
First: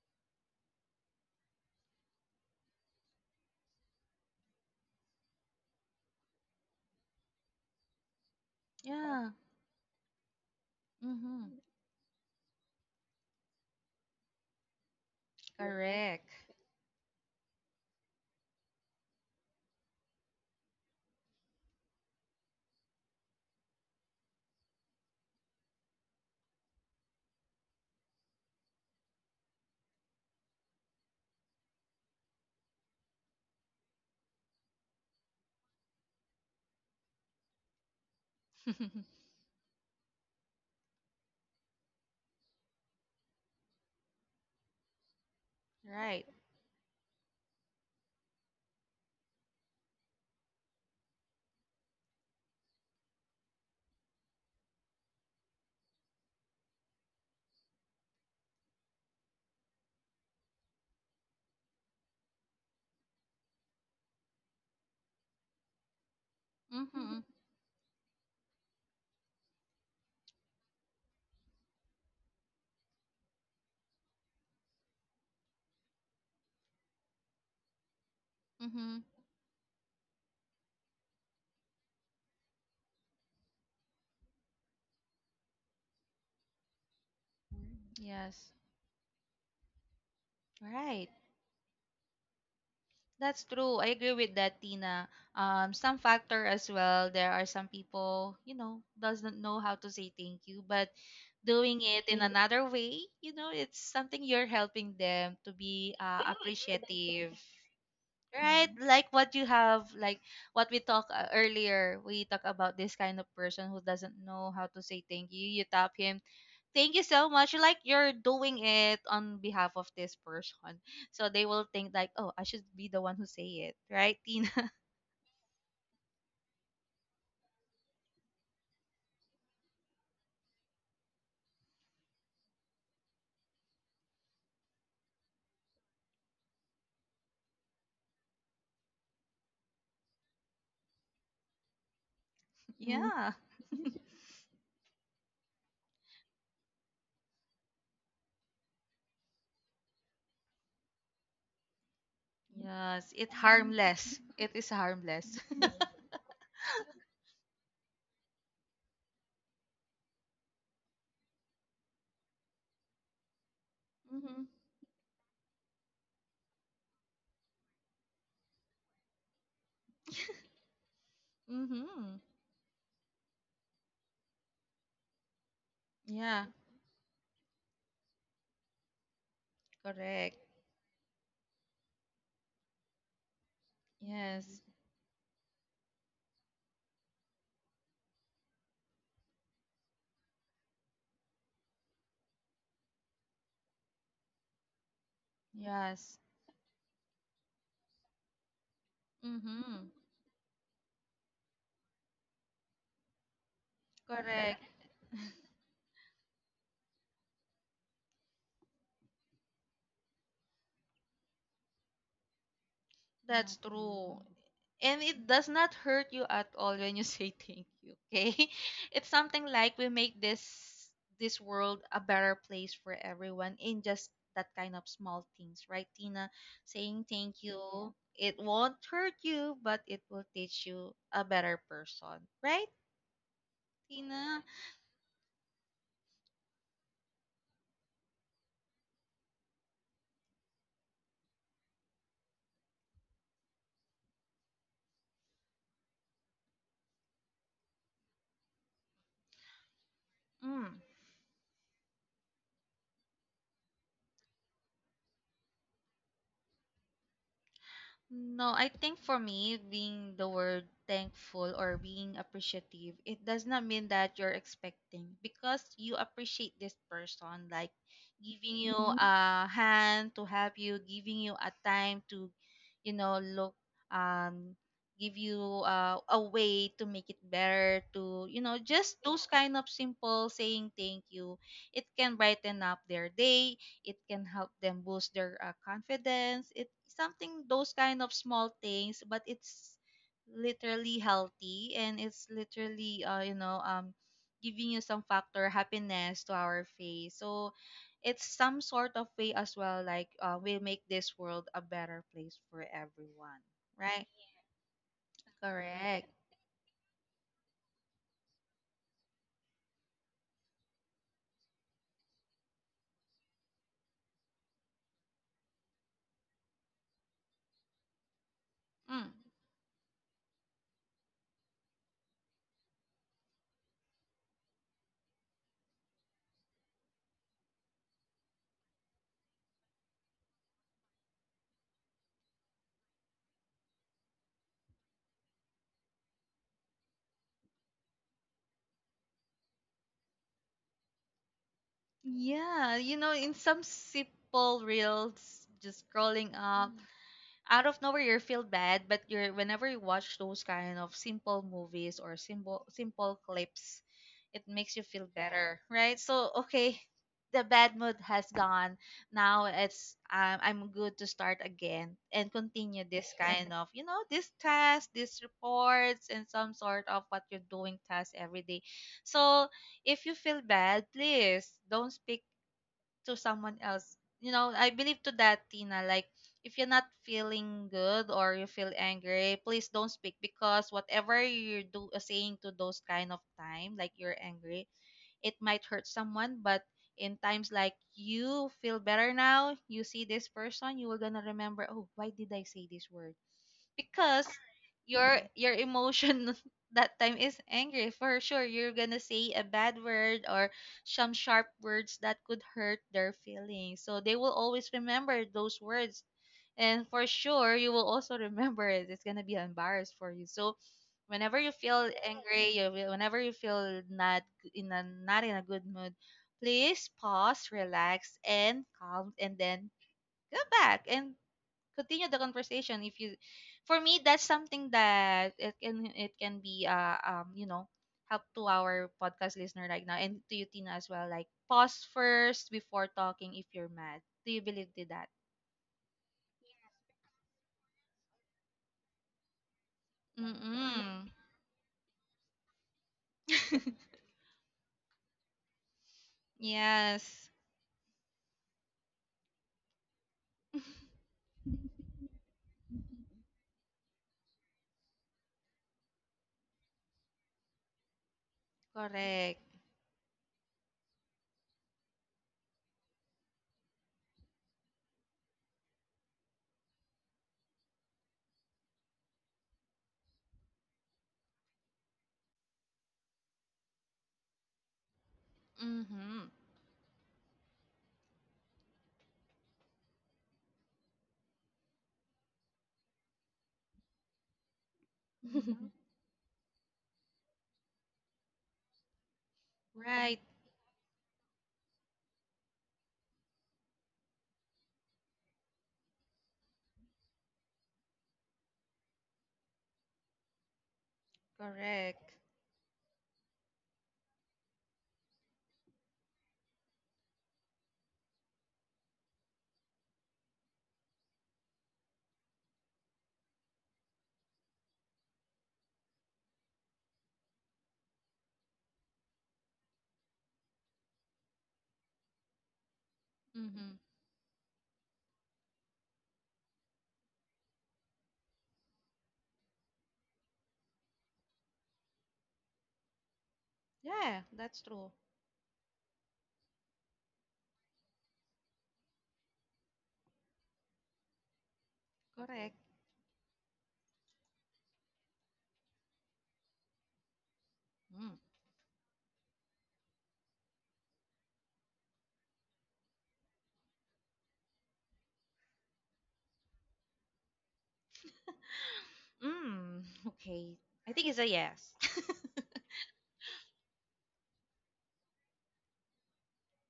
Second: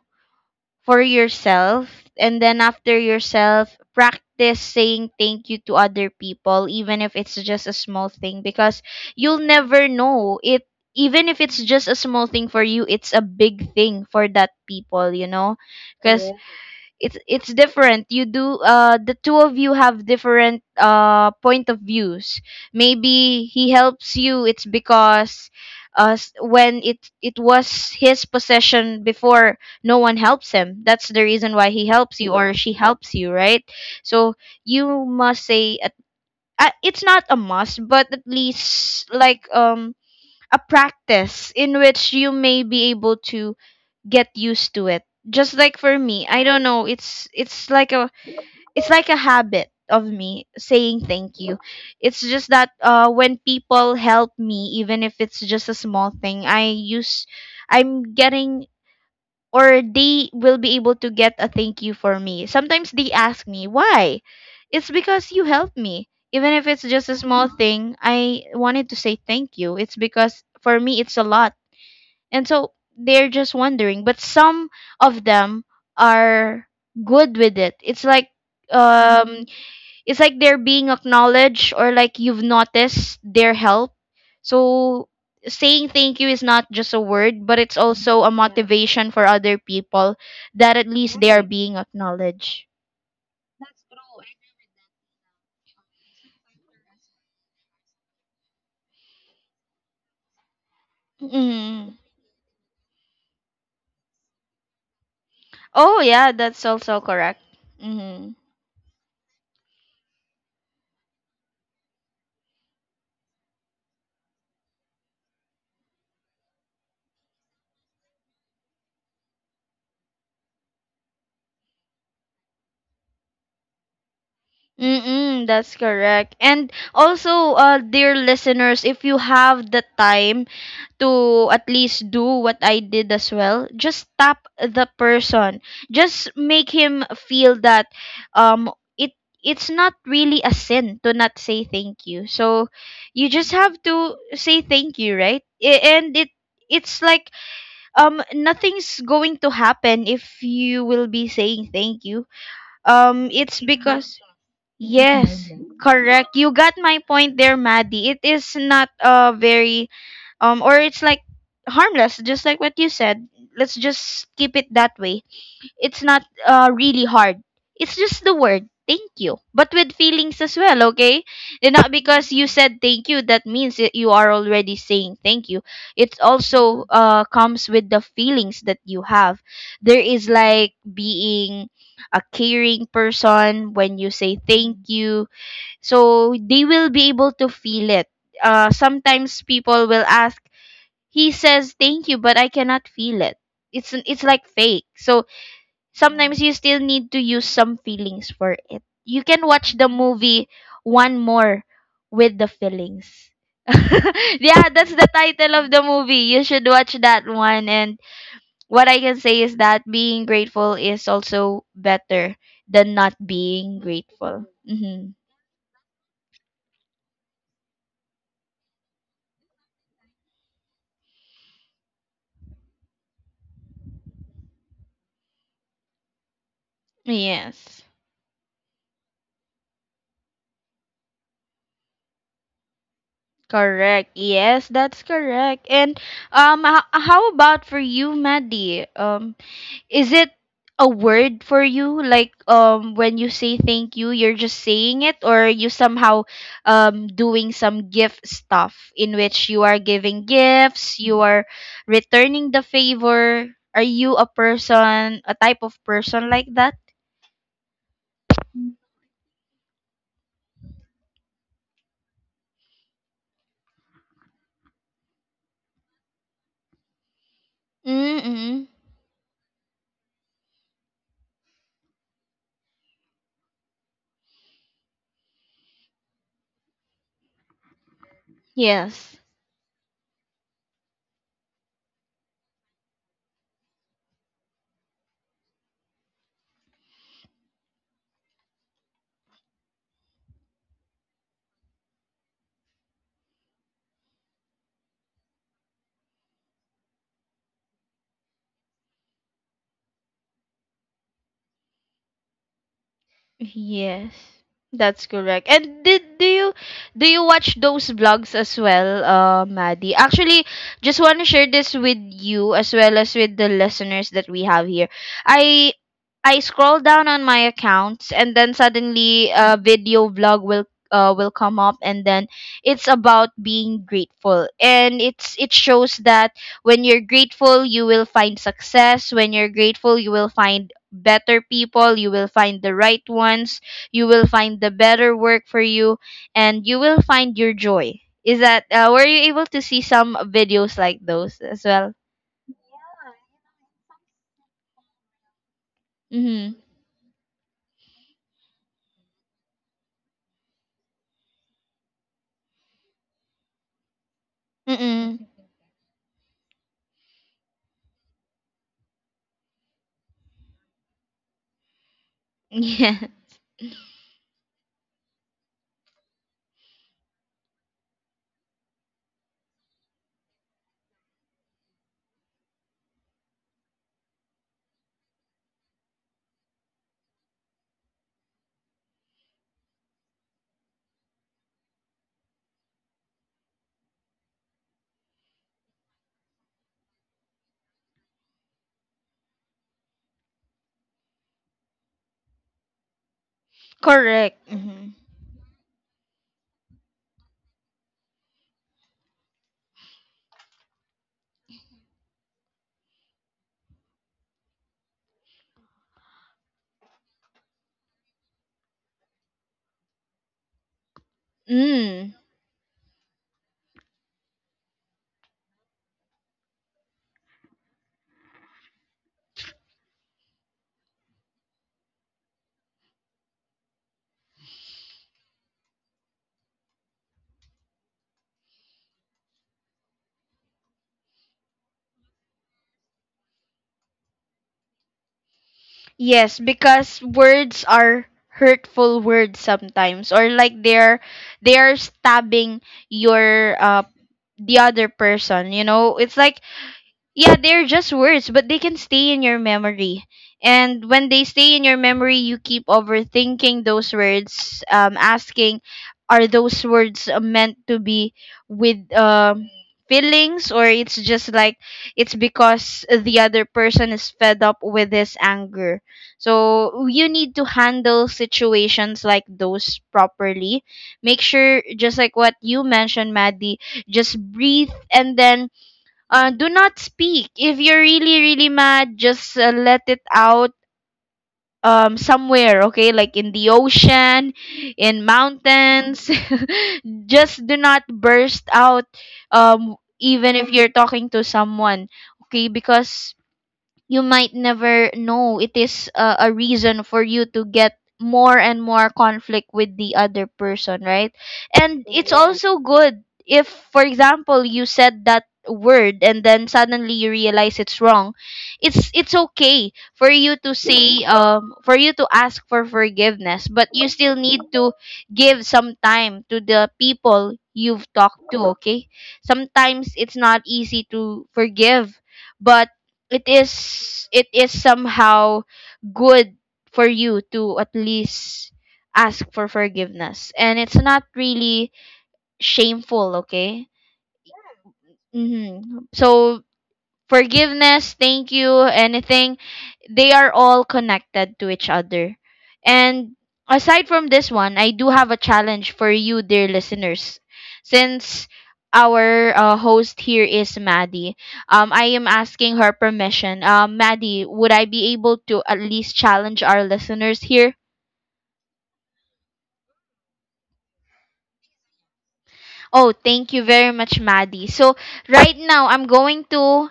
S2: for yourself, and then after yourself, practice saying thank you to other people, even if it's just a small thing, because
S1: Yeah.
S2: you'll never know it. Even if
S1: Mm-hmm.
S2: it's just a small thing for you, it's a big thing for that people, you know. Because
S1: Correct.
S2: it's different. You do, the two of you have different point of views. Maybe he helps you. It's because when it was his possession before, no one helps him. That's the reason why he helps you, or she helps you, right? So you must say at, it's not a must, but at least
S1: *laughs*
S2: like a practice in which you may be able to get used to it. Just like for me,
S1: Right.
S2: I don't know, it's like a, it's like a habit of me saying thank you. It's just that when people help me, even if it's just a small thing, I use I'm getting or they will be able to get a thank you for me. Sometimes they ask me, "Why?" It's because you helped me. Even if it's just a
S1: Mm-hmm.
S2: small thing, I wanted to say thank you. It's because for me it's a lot, and so they're just wondering. But some of them are good with it. It's like
S1: Mm-hmm.
S2: Mm-hmm. It's like they're being acknowledged, or like you've noticed their help. So saying thank you is not just a word, but it's also a, yeah,
S1: Yes.
S2: motivation for other people that at
S1: Right.
S2: least they are, right, being acknowledged.
S1: That's true. I agree with that, Tina. Some factor as well. There are some people, you know, doesn't know how to say thank you, but doing
S2: Mm.
S1: it in, mm, another way, you know, it's something you're helping them to be
S2: Oh yeah, that's also
S1: appreciative,
S2: correct. Mm.
S1: right? Mhm. Like what you have, like what we talked earlier. We talk about this kind of person who doesn't know how to say thank you. You tap him thank you so much, like you're doing it on behalf of this person, so they will think like, oh, I should be the one who say it, right, Tina? *laughs*
S2: Mm-mm, that's correct. And also, dear listeners, if you have the time to at least do what I did as well. Just tap the person. Just make him feel that um it it's not really a sin to not say thank you. So
S1: Mm.
S2: you
S1: Yeah.
S2: just have to say thank you, right? And it's like nothing's going to happen if you will be saying thank you.
S1: Yes, it's, yeah,
S2: It's
S1: harmless.
S2: because
S1: It is harmless.
S2: yes, correct. You got my point there, Maddie. It is not a very or it's like harmless, just like what you said. Let's just
S1: Mm-hmm.
S2: keep it that way. It's not really hard. It's just the word thank you, but with feelings as well, okay?
S1: *laughs*
S2: And not
S1: Mm-hmm.
S2: because you said thank you that means that you are already saying thank you. It
S1: Yeah.
S2: also comes with the feelings that you have. There is
S1: Correct.
S2: like being a caring person when you say
S1: Yes.
S2: thank you, so they will be able to feel it. Sometimes people will ask, he says thank you but I cannot feel it. It's like fake. So
S1: Yes.
S2: sometimes you still need to use some feelings for it. You can watch
S1: Mm-hmm.
S2: the movie One More with the feelings. *laughs*
S1: Correct.
S2: yeah,
S1: Yeah.
S2: that's the title of the movie. You should watch that one. And what I can say is that being grateful is also better than not
S1: That's
S2: being
S1: true.
S2: grateful.
S1: And
S2: Hmm.
S1: it does not hurt you at all when you *laughs* say thank you, okay? *laughs* It's something like we make this world a better place for everyone in just that kind of small things, right, Tina? Saying thank
S2: Yes.
S1: you, it won't hurt you, but it will teach you a better person, right,
S2: Correct.
S1: Tina?
S2: Yes, that's correct. And how about for you, Maddie? Is it a word for you? Like when you say thank you, you're just saying it, or you somehow doing some gift stuff in which you are giving
S1: Mm.
S2: gifts, you are returning the favor. Are you a person, a type of person like that?
S1: No, I think for me, being the word thankful or being appreciative, it does not mean that you're expecting because you appreciate this person, like giving
S2: Mm-mm.
S1: you a hand to help you, giving you a time to, you know, look, um, give you a way to make it better, to, you know, just
S2: Yes.
S1: those kind of simple saying thank you. It can brighten up their day, it can help them boost their confidence. It's something those kind of small things, but it's literally healthy, and it's literally, you know, giving you some factor happiness to our face. So it's some sort of way as well, like, we make this world a better place for everyone, right?
S2: Yes, that's correct. And
S1: Correct.
S2: did do you watch those vlogs as well, Maddie? Actually, just want to share this with you as well as with the listeners that we have here. I I scroll down on my accounts and then
S1: Mm.
S2: suddenly a video vlog will, will come up, and then it's about being grateful, and it shows that when you're grateful you will find success, when you're grateful you will find better people, you will find the right ones, you will find the better work for you, and you will find your joy. Is that, were you able to see some videos like those as well?
S1: Yeah, you know, in some simple reels, just scrolling
S2: Mm-hmm.
S1: up out of nowhere you feel bad, but you're, whenever you watch those kind of simple movies or simple simple clips, it makes you feel, yeah,
S2: Mm-mm.
S1: better, right? So okay, the bad mood has gone, now it's, I'm good to start again and continue
S2: Yeah.
S1: this
S2: *laughs*
S1: kind of, you know, this test, these reports and some sort of what you're doing test every day. So if you feel bad, please don't speak to someone else. You know, I believe to that, Tina. Like, if you're not feeling good or you feel angry, please don't speak, because whatever you do saying to those kind of time, like you're angry, it might hurt someone. But in times like you feel better now, you see this person, you will gonna remember, oh, why did I say this word? Because
S2: Correct. Mm-hmm.
S1: your emotion *laughs* that time is angry, for sure you're gonna say a bad word or some sharp words that could hurt their feelings, so they will always remember those words. And for sure you will also remember it. It's gonna be embarrassed for you. So whenever you feel
S2: Mm.
S1: angry you whenever you feel not g- in a not in a good mood, please pause, relax and calm, and then go back and continue the conversation. If you For me, that's something that it can be help to our podcast listener right now, and to you, Tina, as well. Like, pause first before talking if you're mad. Do you believe to that?
S2: Yes, because words are hurtful words sometimes, or like they're,
S1: Mm.
S2: they are stabbing your, uh,
S1: *laughs*
S2: the other person, you know? It's like
S1: Yes.
S2: yeah, they're just words, but they can stay in your memory. And when
S1: *laughs*
S2: they stay in your memory, you keep overthinking those words, asking, are those words, meant to be with,
S1: Correct.
S2: feelings, or it's just like it's because the other person is fed up with his anger? So you need to handle situations like those properly. Make sure, just like what you mentioned, Maddie, just breathe, and then
S1: Mhm.
S2: do not speak. If you're really, really mad, just let it out somewhere, okay? Like in the ocean, in mountains. *laughs* just do not burst out,
S1: *laughs* Right.
S2: even if you're talking to someone, okay? Because you might never know, it is a reason for you to get more and more conflict with the other person, right? And it's
S1: Correct.
S2: also good if, for example, you said that word and then suddenly you realize it's wrong. It's okay for you to say, for you to ask for forgiveness, but you still need to give some time to the people you've talked to, okay? Sometimes it's not easy to forgive, but it
S1: Mhm.
S2: is it is somehow good for you to at least ask for forgiveness, and it's not really shameful, okay?
S1: Yeah, that's true.
S2: Mm-hmm. So forgiveness, thank you, anything, they are all connected to each other.
S1: Correct.
S2: And aside from this one, I do have a challenge for you, dear listeners.
S1: Mm.
S2: Since our, host here is Maddie, I am asking her permission. Maddie, would I be able to at least challenge our listeners here?
S1: Mm. *laughs* Okay, I think it's a yes. *laughs*
S2: Oh, thank you very much, Maddie. So, right now, I'm going to,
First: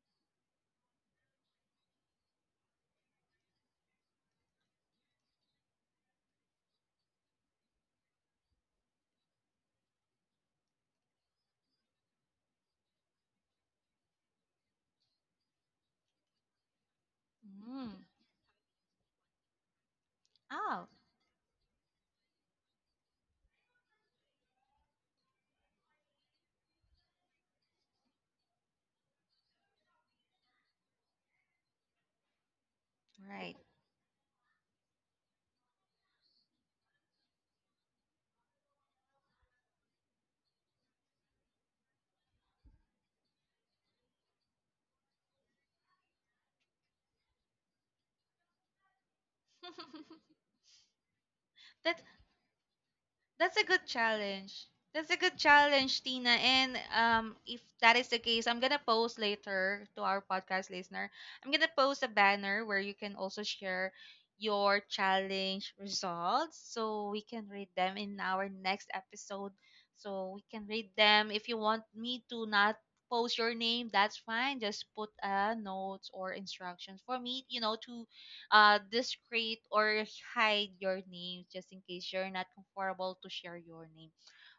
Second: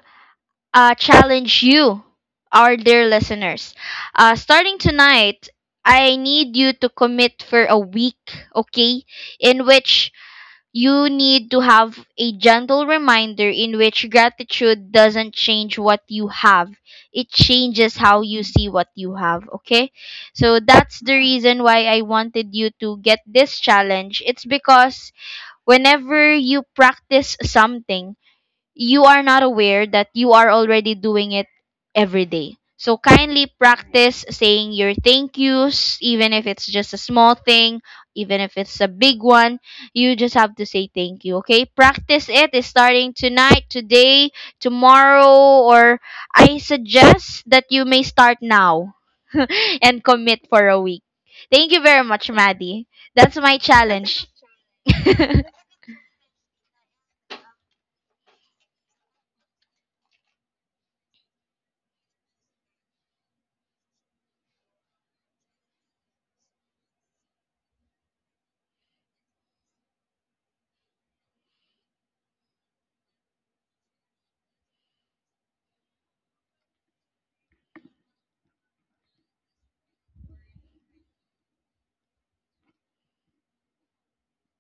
S2: challenge you, our dear listeners. Starting tonight, I need you to commit for a week, okay? In which you need to have a gentle reminder in which gratitude doesn't change what you have, it changes
S1: Mm.
S2: how you see what you have, okay? So
S1: Oh.
S2: that's the reason why I wanted you to get this challenge. It's because whenever you practice something, you are not aware that you are already doing it every day. So kindly
S1: Right.
S2: practice saying your thank yous, even if it's just a small thing, even if it's a big one. You just have to say thank you, okay? Practice it. It is starting tonight, today, tomorrow, or I suggest that you may start now *laughs* and
S1: *laughs*
S2: commit for a week. Thank you very
S1: That's
S2: much, Maddie. That's
S1: that's
S2: my
S1: a good
S2: challenge.
S1: challenge. That's a
S2: *laughs*
S1: good challenge, Tina. And if that is the case, I'm gonna post later to our podcast listener. I'm gonna post a banner where you can also share your challenge results, so we can read them in our next episode. So we can read them. If you want me to not post your name, that's fine. Just put a notes or instructions for me, you know, to discreet or hide your name just in case you're not comfortable to share your name.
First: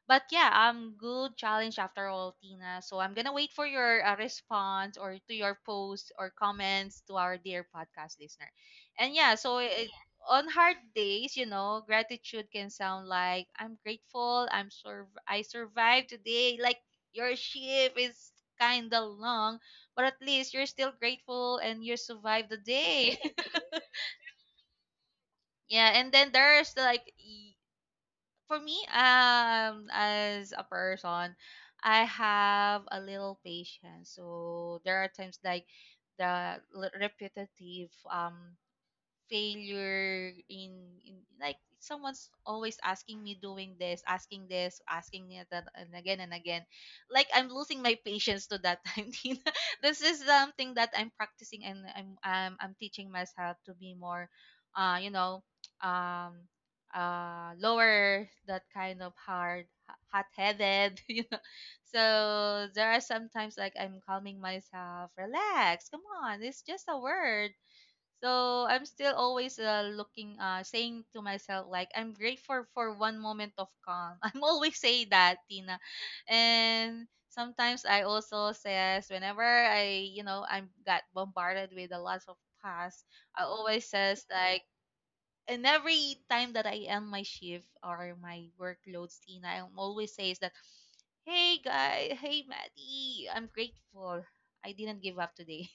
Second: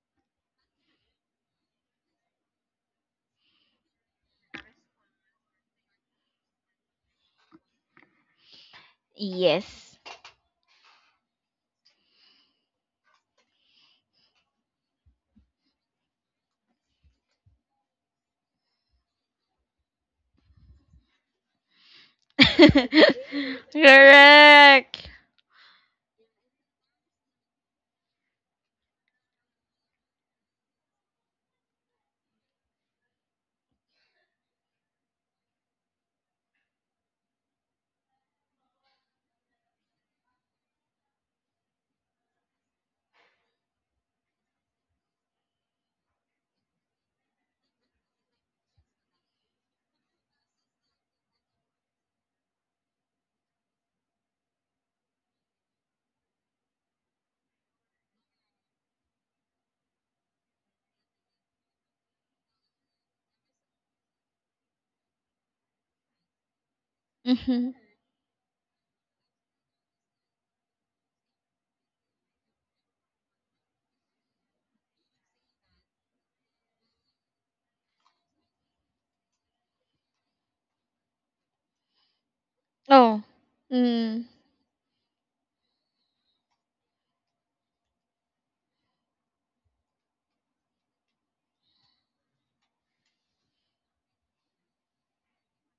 S1: But yeah, good challenge after all, Tina. So I'm gonna wait for your response, or to your post or comments to our dear podcast listener. And yeah, so it,
S2: yes.
S1: on hard days, you know, gratitude can sound like I'm grateful, I survived today. Like, your shift is kind of long, but at least you're still grateful and you survived the day. *laughs*
S2: *laughs* Correct.
S1: Yeah, and then there's for me, as a person, I have a little patience. So there are times like the repetitive failure in like someone's always asking me, doing this, asking this, asking me that, and again and again, like I'm losing my patience to that time. *laughs* Tina, this is something that I'm practicing, and I'm teaching myself to be more uh you know um lower that kind of hard, hot headed. *laughs* You know, so there are sometimes like I'm calming myself, relax, come on, it's just a word.
S2: Hmm.
S1: So I'm still always looking, saying to myself like I'm grateful for one moment of calm. *laughs* I'm always say that, Tina, and sometimes I also says whenever I, you know, I'm got bombarded with a lot of tasks,
S2: Oh.
S1: I always
S2: Mm.
S1: says like, and every time that I end my shift or my workloads, Tina, I always says that, hey guy, hey Maddie, I'm grateful. I didn't give up today.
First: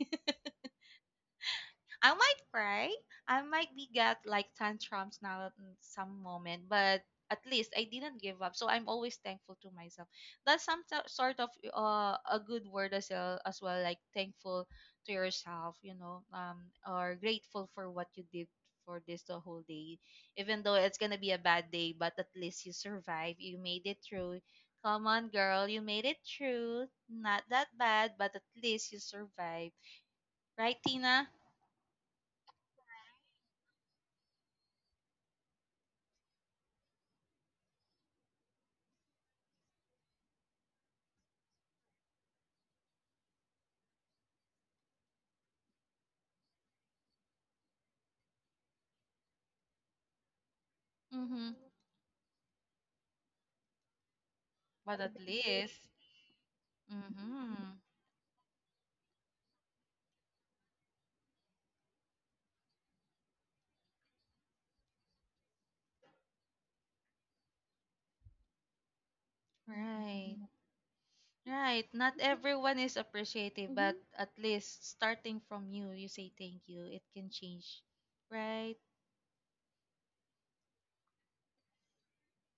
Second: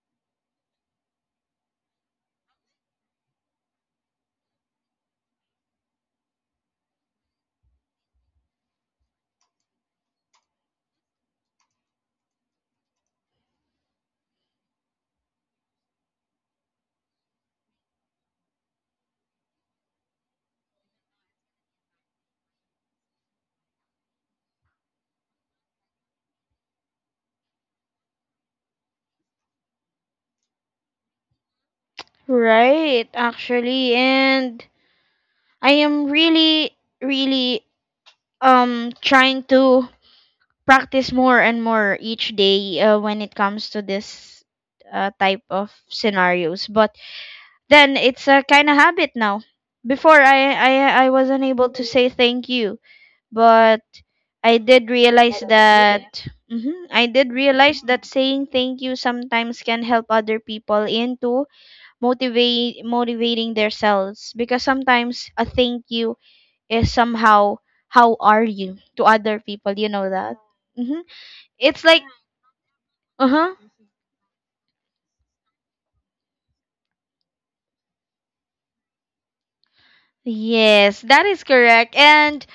S1: I might cry. I might be got like tantrums now at some moment, but at least I didn't give up. So I'm always thankful to myself. That's some sort of a good word as well, like thankful to yourself, you know, or grateful for what you did for this the whole day. Even though it's gonna be a bad day, but at least you survive. You made it through. Come on, girl, you made it through. Not that bad, but at least you survived, right, Tina?
S2: Right, actually. And I am really, really trying to practice more and more each day, when it comes to this, type of scenarios. But then it's a kind of habit now. Before I wasn't
S1: Mm-hmm.
S2: able to say thank you, but I did
S1: But at
S2: realize
S1: least,
S2: that, mhm, I did
S1: mm-hmm.
S2: realize that saying thank you sometimes can help other people into motivate motivating themselves, because sometimes a thank you is somehow how are you to other people, you know
S1: Right.
S2: that. Hmm. It's
S1: Right.
S2: like,
S1: Not everyone is
S2: uh-huh.
S1: appreciative, but at least starting from you, you say thank you. It can change. Right?
S2: Yes, that is correct. And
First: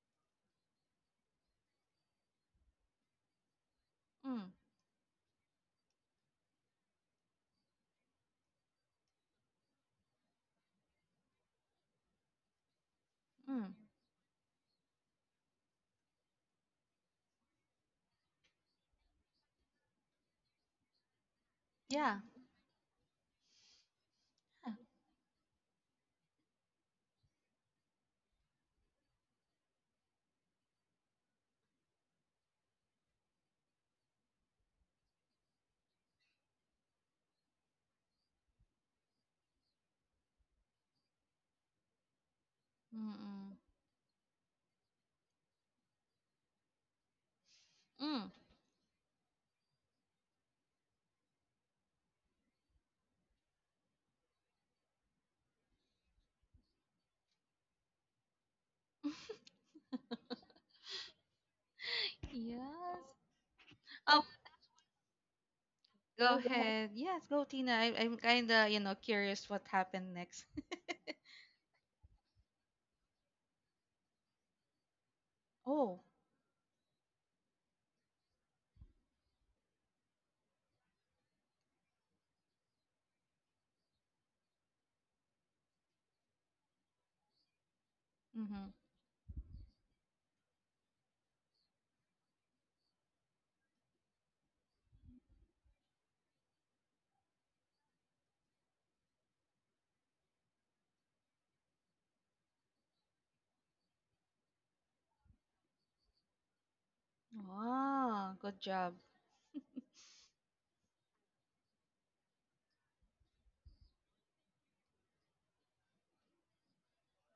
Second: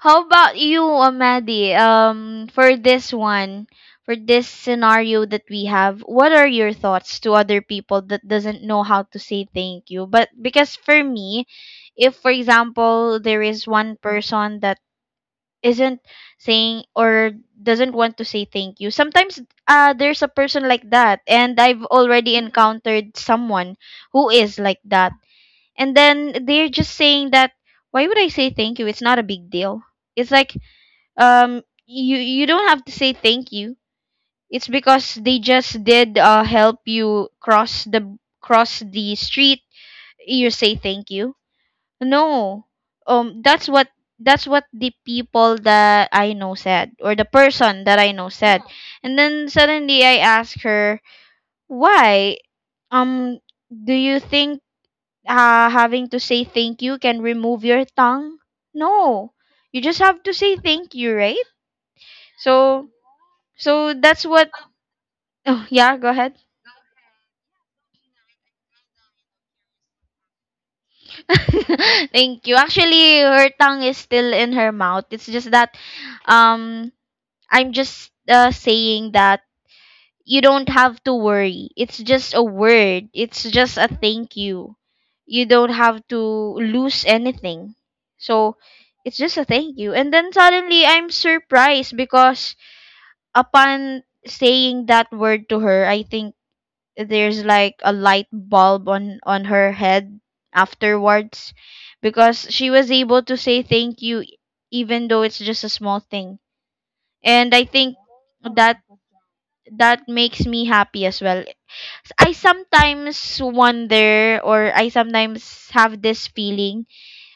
S2: how about you, Amadi? For this one, for this
S1: Mm.
S2: scenario that we have, what are your thoughts to other people that doesn't know how to say thank you? But because for me, if for example there is
S1: Mm.
S2: one person that isn't saying or doesn't want to say thank you, sometimes there's a person like that, and I've
S1: Yeah.
S2: already encountered someone who is like that, and then they're just saying that, why would I say thank you, it's not a big deal. It's like you, you don't have to say thank you. It's because they just did, uh, help you cross the, cross the street. You say thank you? No.
S1: Mm-mm.
S2: That's what, that's what the people that I know said, or the person that I know
S1: Mm.
S2: said. Yeah. And then suddenly I asked her, why, um do you think, having to say thank you can remove your tongue. No, you just have to say thank you, right? So,
S1: Yes.
S2: so that's
S1: Oh,
S2: what. Oh, yeah, go
S1: go
S2: ahead.
S1: ahead. Yes, go Tina. I'm kind of, you know, curious what happened next.
S2: *laughs* thank you. Actually, her tongue is still in her mouth. It's just
S1: *laughs*
S2: that,
S1: Oh.
S2: um, I'm just saying that you don't have to worry. It's just a word. It's just a thank you. You don't have to lose anything. So
S1: Mm-hmm.
S2: it's just a thank you. And then suddenly I'm surprised because upon saying that word to her, I think there's like a light bulb on her head afterwards, because she was able to say thank you, even though it's just a small thing. And I think
S1: Wow, good
S2: that
S1: job.
S2: that makes me happy as well. I sometimes wonder, or I sometimes have this feeling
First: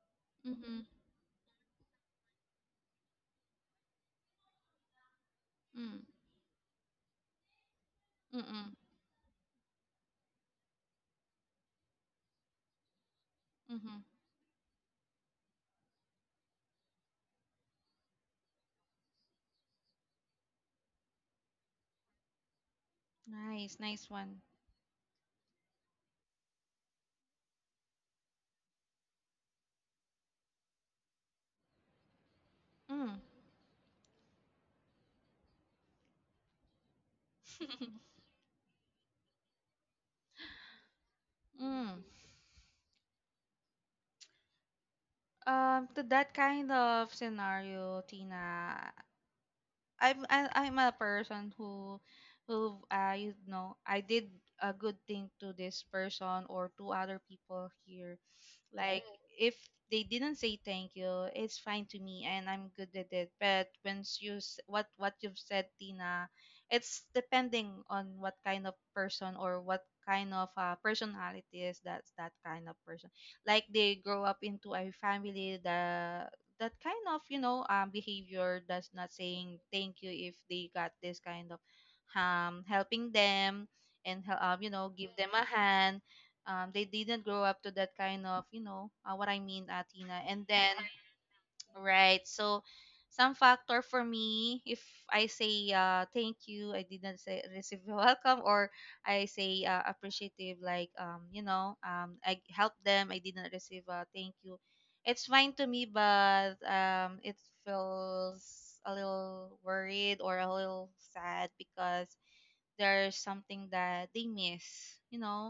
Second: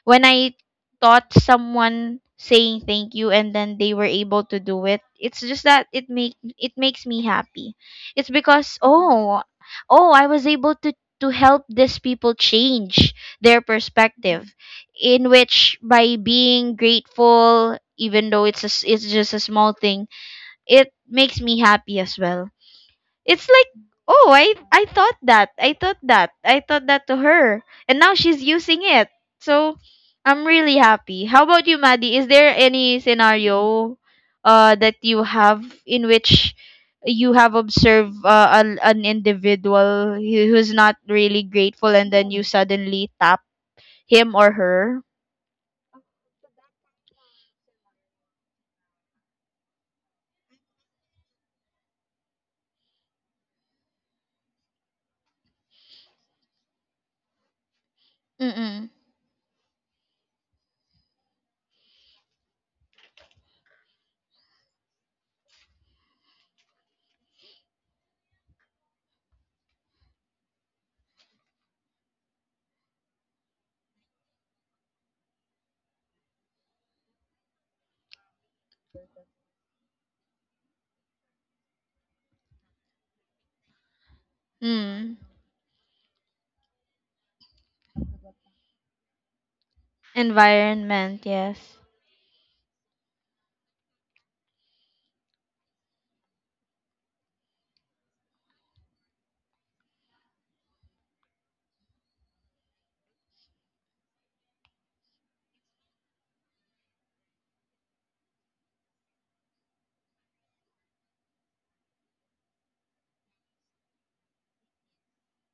S2: when I
S1: Mm-hmm.
S2: thought someone saying thank you and then they were able to do it. It's just that
S1: Mm.
S2: it makes me happy. It's
S1: Mm-mm.
S2: because, oh, oh, I was able to help these people change their
S1: Mm-hmm.
S2: perspective, in which by being grateful even though it's just a small thing, it makes me happy as well. It's like,
S1: Nice, nice
S2: oh,
S1: one.
S2: I thought that. I thought that. I thought that to her. And now she's using it. So I'm really happy. How about you, Maddie? Is there any
S1: Mm.
S2: scenario that you have in which you have observed
S1: *laughs*
S2: an individual who's not really grateful
S1: Mm.
S2: and then you suddenly tap him or her?
S1: To that kind of scenario, Tina, I'm a person who you know, I did a good thing to this person or to other people here,
S2: Mm-mm.
S1: like. Mm. If they didn't say thank you, it's fine to me and I'm good with it. But once you what you've said, Tina, it's depending on what kind of person or what kind of personality is that that kind of person. Like they grow up into a family that kind of, you know, behavior, does not saying thank you. If they got this kind of helping them and you know,
S2: Mm.
S1: give them a hand, they didn't grow up to that kind of, you know, what I mean, atina. And then,
S2: Environment, yes.
S1: right, so some factor for me, if I say, thank you, I didn't say receive *laughs* welcome, or I say appreciative, like, you know, I helped them, I didn't receive thank you. It's fine to me, but it feels a little worried or a little sad because there's something that they miss, you know.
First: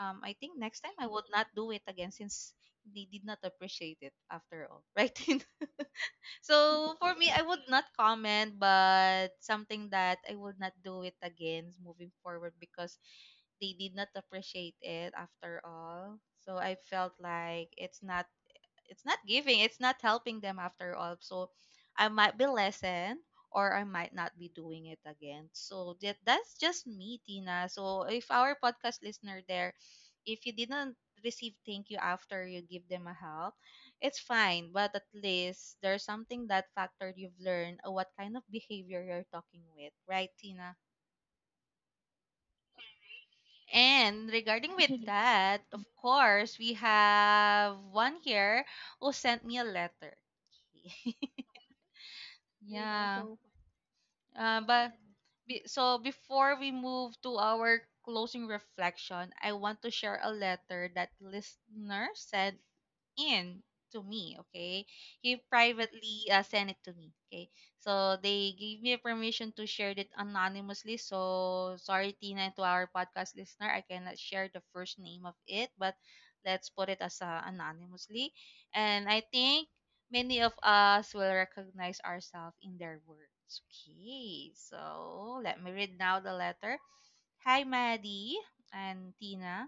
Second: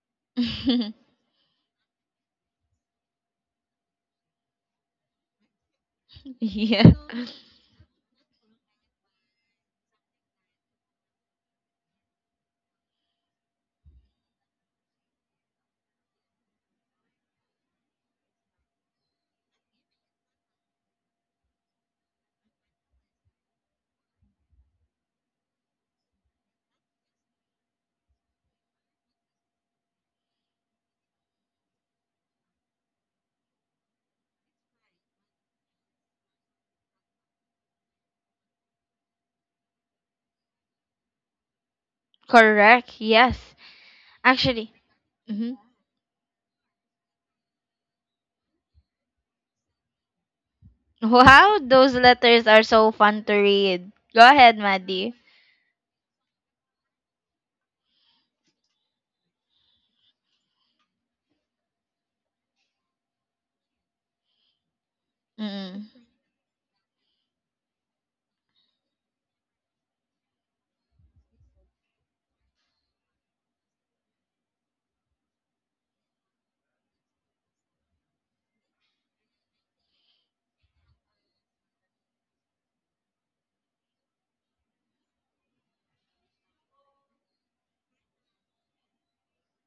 S1: I think next time
S2: *laughs*
S1: I would not do it again, since they did not appreciate it after all. *laughs* Right. *laughs*
S2: yeah.
S1: So for me I would not comment, but something that I would not do it again moving forward, because they did not appreciate it after all. So I felt like it's not giving, it's not helping them after all. So I might be lessened, or I might not be doing it again. So that that's just me, Tina. So if our podcast listener there, if you didn't receive thank you after you give them a help, it's fine, but at least there's something that factor you've learned, what kind of behavior you're talking with, right, Tina?
S2: Correct. Yes.
S1: And
S2: Actually.
S1: regarding with *laughs*
S2: Mm-hmm.
S1: that, of course we have one here who sent me a letter. *laughs*
S2: Wow, those letters are so
S1: Yeah.
S2: fun to read. Go ahead,
S1: But,
S2: Maddie.
S1: so before we move to our closing reflection, I want to share a letter that listener sent in to me. Okay, he
S2: Mm-mm.
S1: privately sent it to me. Okay, so they gave me permission to share it anonymously. So sorry, Tina, to our podcast listener, I cannot share the first name of it, but let's put it as anonymously. And I think many of us will recognize ourselves in their words. Okay, so let me read now the letter. Hi, Maddie and Tina.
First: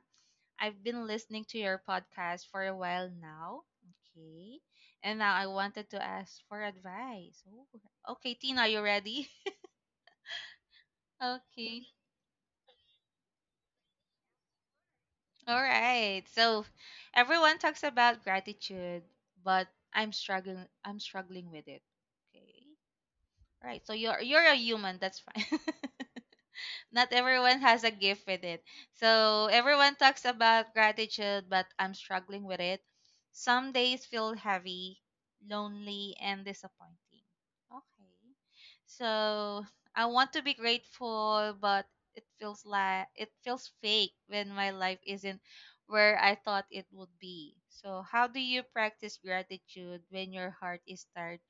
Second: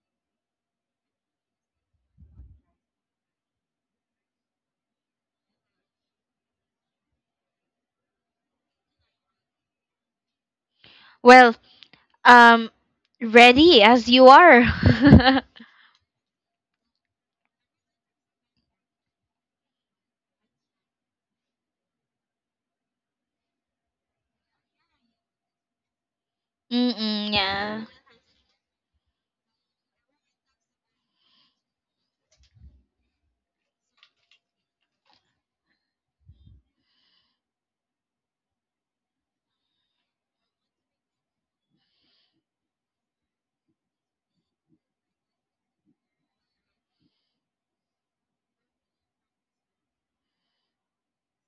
S1: I've been listening to your podcast for a while now. Okay. And now I wanted to ask for advice. Ooh. Okay, Tina, are you ready? *laughs*
S2: Well,
S1: Okay.
S2: um, ready as you are. *laughs*
S1: All right. So everyone talks about gratitude, but I'm struggling with it. Okay. All right. So you're a human, that's fine. *laughs* Not
S2: Mm-mm,
S1: everyone has
S2: yeah.
S1: a gift with it. So everyone talks about gratitude, but I'm struggling with it. Some days feel heavy, lonely, and disappointing. Okay. So I want to be grateful, but it feels fake when my life isn't where I thought it would be. So how do you practice gratitude when your heart is tired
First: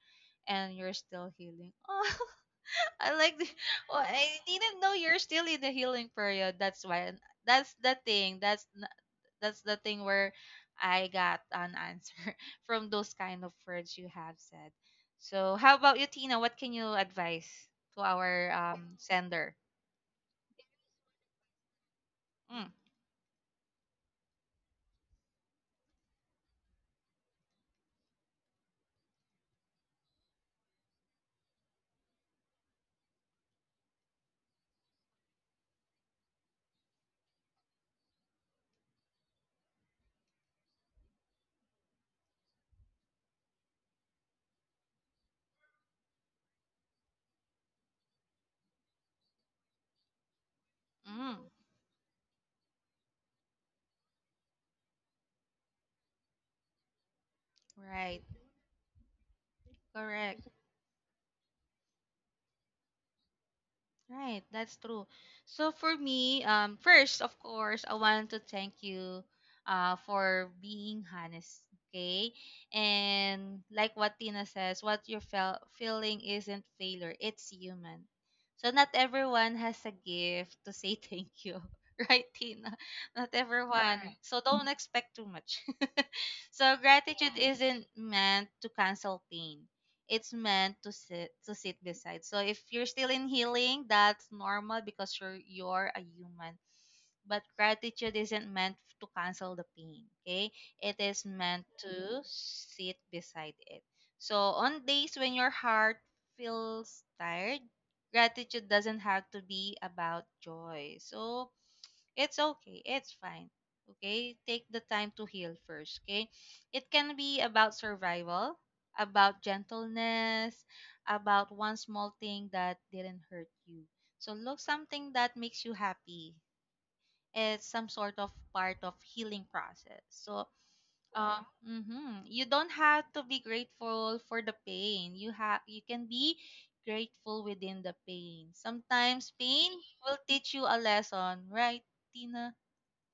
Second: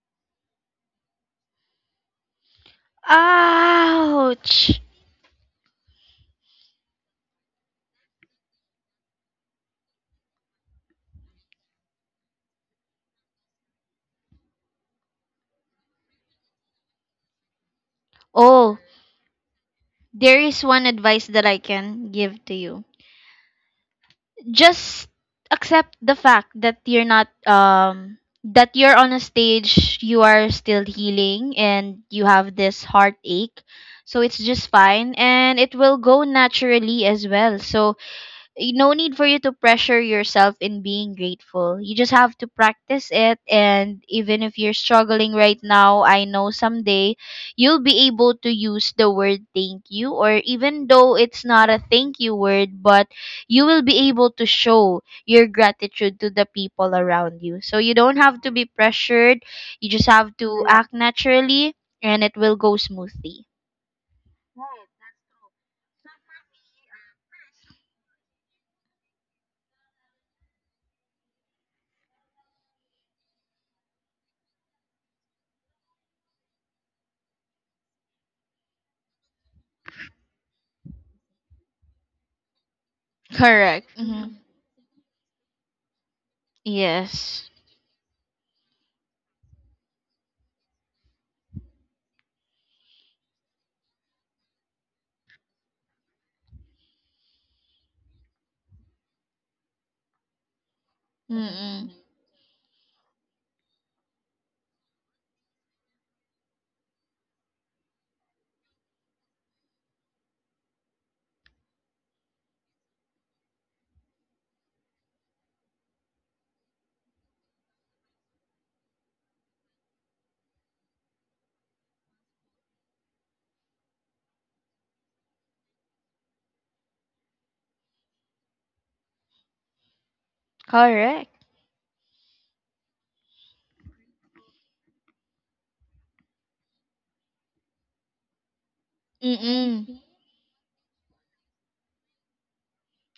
S1: and you're still healing? *laughs* I like the, *laughs* oh, I
S2: Ouch.
S1: didn't know you're still in the healing period. That's why. That's the thing. That's the thing where I got an answer *laughs* from those kind of words you have said. So, how about you, Tina? What can you advise to our
S2: Oh,
S1: sender?
S2: there is one advice that I can give to
S1: Mm.
S2: you. Just accept the fact that you're not that you're on a stage, you are still healing and you have this heartache. So it's just fine and it will go naturally as well. So no need for you to pressure yourself in being grateful. You just have to practice it. And even if you're struggling right now, I know someday you'll be able to use the word thank you, or even though
S1: Mm.
S2: it's not a thank you word, but you will be able to show your gratitude to the people around you. So you don't
S1: Right.
S2: have to be pressured, you just have
S1: Correct.
S2: to, correct, act naturally, and it will go smoothly.
S1: Right, that's true. So for me, first, of course, I want to thank you for being honest, okay? And like what Tina says, what you're feeling isn't failure, it's human. So not everyone has a gift to say *laughs* thank you, right, Tina? Not
S2: Correct.
S1: everyone.
S2: Mhm.
S1: Correct.
S2: Hmm.
S1: So don't expect too much. So gratitude
S2: Yes.
S1: isn't meant to cancel pain. It's meant to sit beside. So if you're still in healing, that's normal because you're a human. But gratitude isn't meant to cancel the pain. Okay? It is meant
S2: Mm-mm.
S1: to sit beside it. So on days when your heart feels tired, gratitude doesn't have to be about joy. So it's okay. It's fine. Okay? Take the time to heal first, okay? It can be about survival, about gentleness, about one small thing that didn't hurt you. So look something that makes you happy. It's some sort of part of healing process. So
S2: Correct.
S1: mhm, you don't have to be grateful for the pain. You can be grateful within the pain. Sometimes pain
S2: Mm-mm.
S1: will teach you a lesson, right, Tina?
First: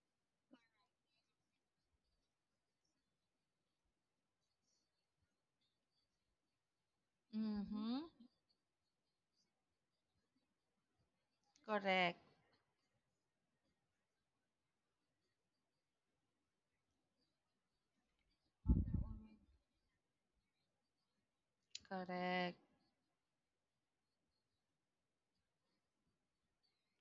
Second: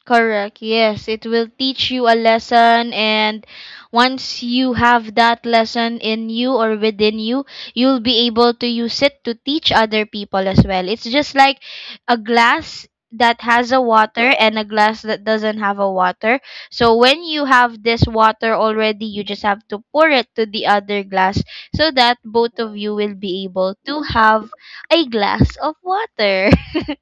S2: Correct. Yes, it will teach you a lesson, and once you have that lesson in you or within you, you'll
S1: Mm-hmm.
S2: be able to use it to teach other people as well. It's just like a
S1: Correct.
S2: glass that has a water and a glass that doesn't have a water. So when you have this water already, you just have to pour it to the other glass so that both
S1: Correct.
S2: of you will be able to have a glass of water.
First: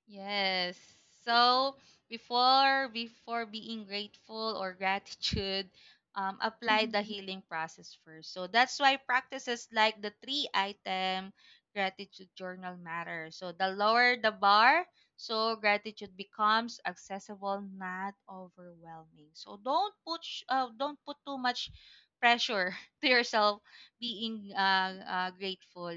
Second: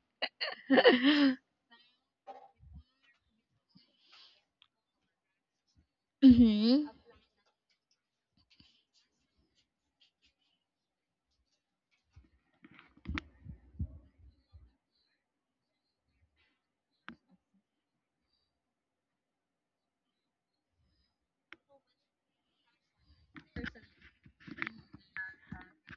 S1: Yes.
S2: *laughs*
S1: So before being grateful or gratitude, apply
S2: mhm.
S1: the healing process first. So that's why practices like the three item gratitude journal matter. So the lower the bar, so gratitude becomes accessible, not overwhelming. So don't put don't put too much pressure *laughs* to yourself being grateful,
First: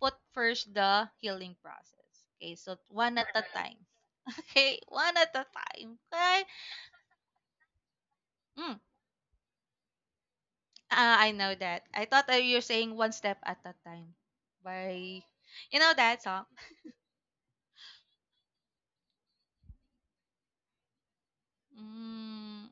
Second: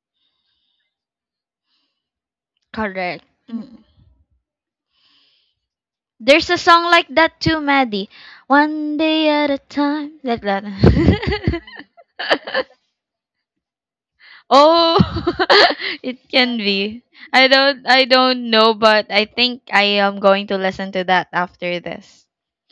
S1: put first the healing process. Okay, so one
S2: Correct.
S1: at a
S2: Mm.
S1: time. *laughs* Okay, one at a time. Okay.
S2: There's a song like that too, Maddie.
S1: Mm,
S2: One day at a time, like that.
S1: ah, I
S2: *laughs*
S1: know that. I thought that you're saying one step at a time.
S2: oh,
S1: By, you know
S2: *laughs*
S1: that
S2: it
S1: song.
S2: can be. I don't know, but I think I am going to listen to that after this.
S1: Mm.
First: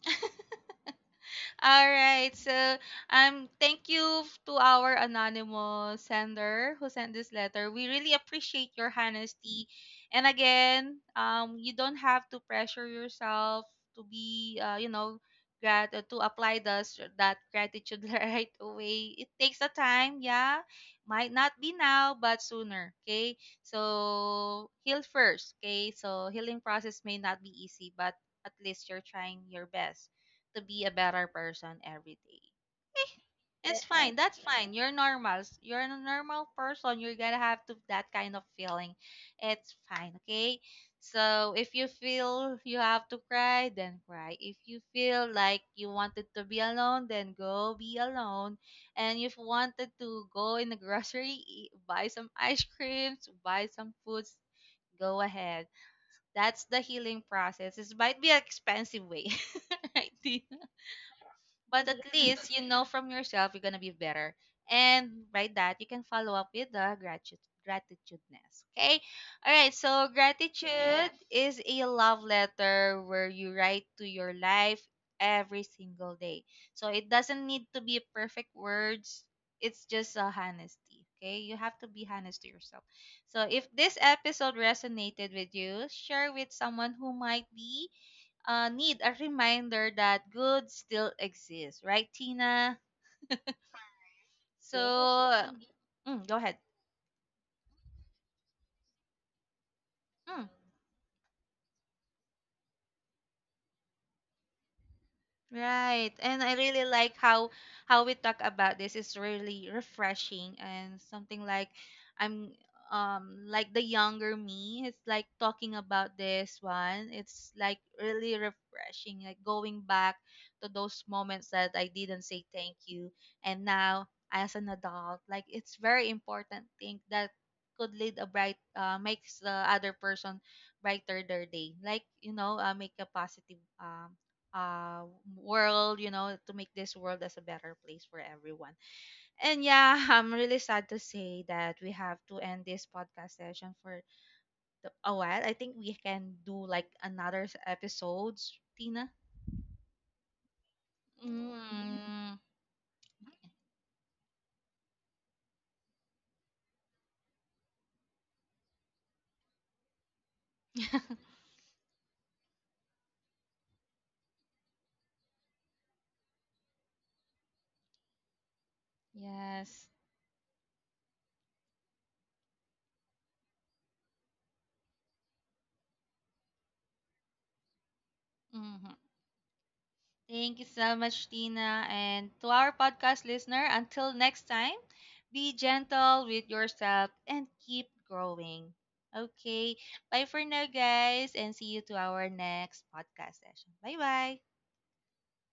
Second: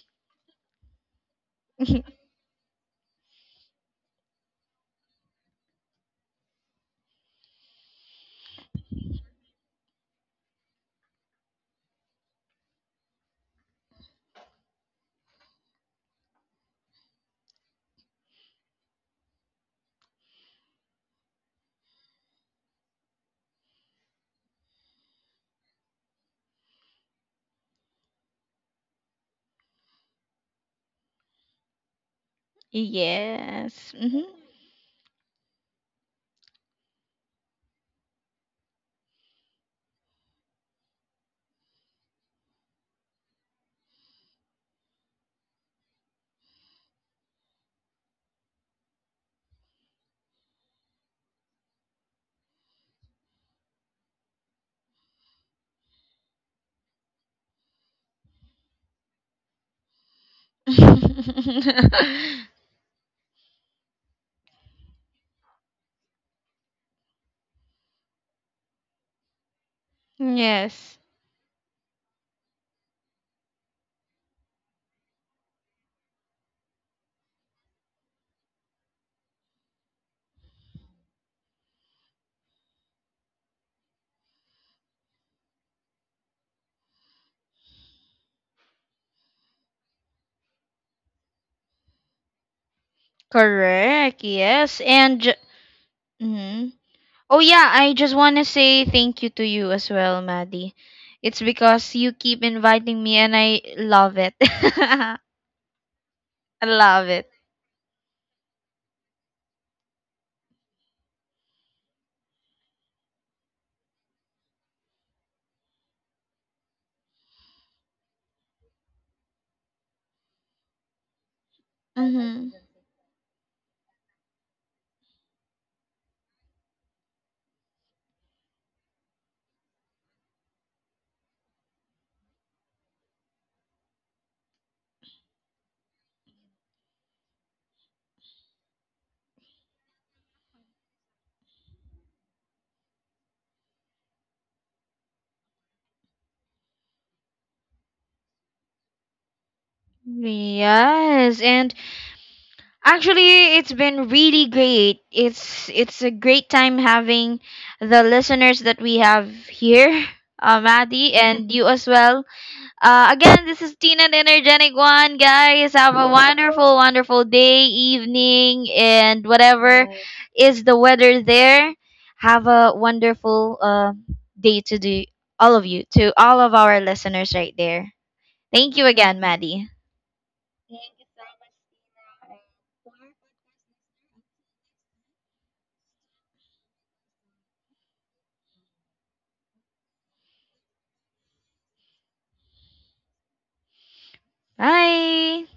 S1: All
S2: *laughs*
S1: right. So, thank you to our anonymous sender who sent this letter. We really appreciate your honesty. And again, you don't have to pressure yourself to be, you know, to apply this that gratitude *laughs* right away. It takes a time. Yeah, might not be now, but sooner. Okay. So heal first. Okay. So healing process may not be easy, but at least you're trying your best to be a better person every day. It's
S2: yes.
S1: fine.
S2: Hmm.
S1: That's fine. You're normal. You're a normal person. You're gonna have to that kind of feeling. It's fine, okay? So if you feel you have to cry, then cry. If you feel like you wanted to be alone, then go be alone. And if you wanted to go in the *laughs* grocery, eat, buy some ice creams, buy some foods, go ahead. That's the healing process. It might be an expensive way, *laughs* right? Dee? But
S2: *laughs*
S1: at least you know from yourself you're gonna be better. And by that you can follow up with the gratitudeness. Okay? Alright, so
S2: yes.
S1: gratitude is a love letter where you write to your life every single day. So it doesn't need to be perfect words. It's just a honesty. Okay, you have to be honest to yourself. So if this episode resonated with you, share with someone who might be need a reminder that good still exists, right, Tina?
S2: Correct.
S1: So,
S2: Yes, and
S1: mm, go ahead.
S2: mm, oh yeah, I just want to say thank you to you as well,
S1: Mm.
S2: Maddie. It's because you keep inviting me and I love it. *laughs* I
S1: Right. And I really
S2: love
S1: like
S2: it.
S1: how we talk about this is really refreshing, and something like I'm like the younger me. It's like talking about this one. It's like really refreshing, like going back to those moments that I didn't say
S2: Mhm.
S1: thank you. And now as an adult, like it's very important thing that could lead a bright, makes the other person brighter their day. Like, you know, make a positive uh world, you know, to make this world as a better place for everyone. And yeah, *laughs* I'm really sad to say that we have to end this podcast session for a while. I think we can do like another episodes, Tina.
S2: Yes, and
S1: Mm.
S2: actually it's been really great. It's a great time having the listeners that we have here, Maddie
S1: *laughs*
S2: and you as well. Again, this is Tina, the energetic one, guys. Have a wonderful, wonderful day, evening, and whatever,
S1: Yes.
S2: yes, is the weather there. Have a wonderful day to do, all of you, to all of our listeners right there. Thank you
S1: Hmm.
S2: again, Maddie.
S1: Thank you
S2: Thank
S1: so
S2: you so
S1: much, Tina.
S2: much.
S1: And to our podcast listener, until next time, be gentle with yourself and keep growing. Okay. Bye for now, guys, and see you to our next podcast session. Bye bye.
S2: Bye.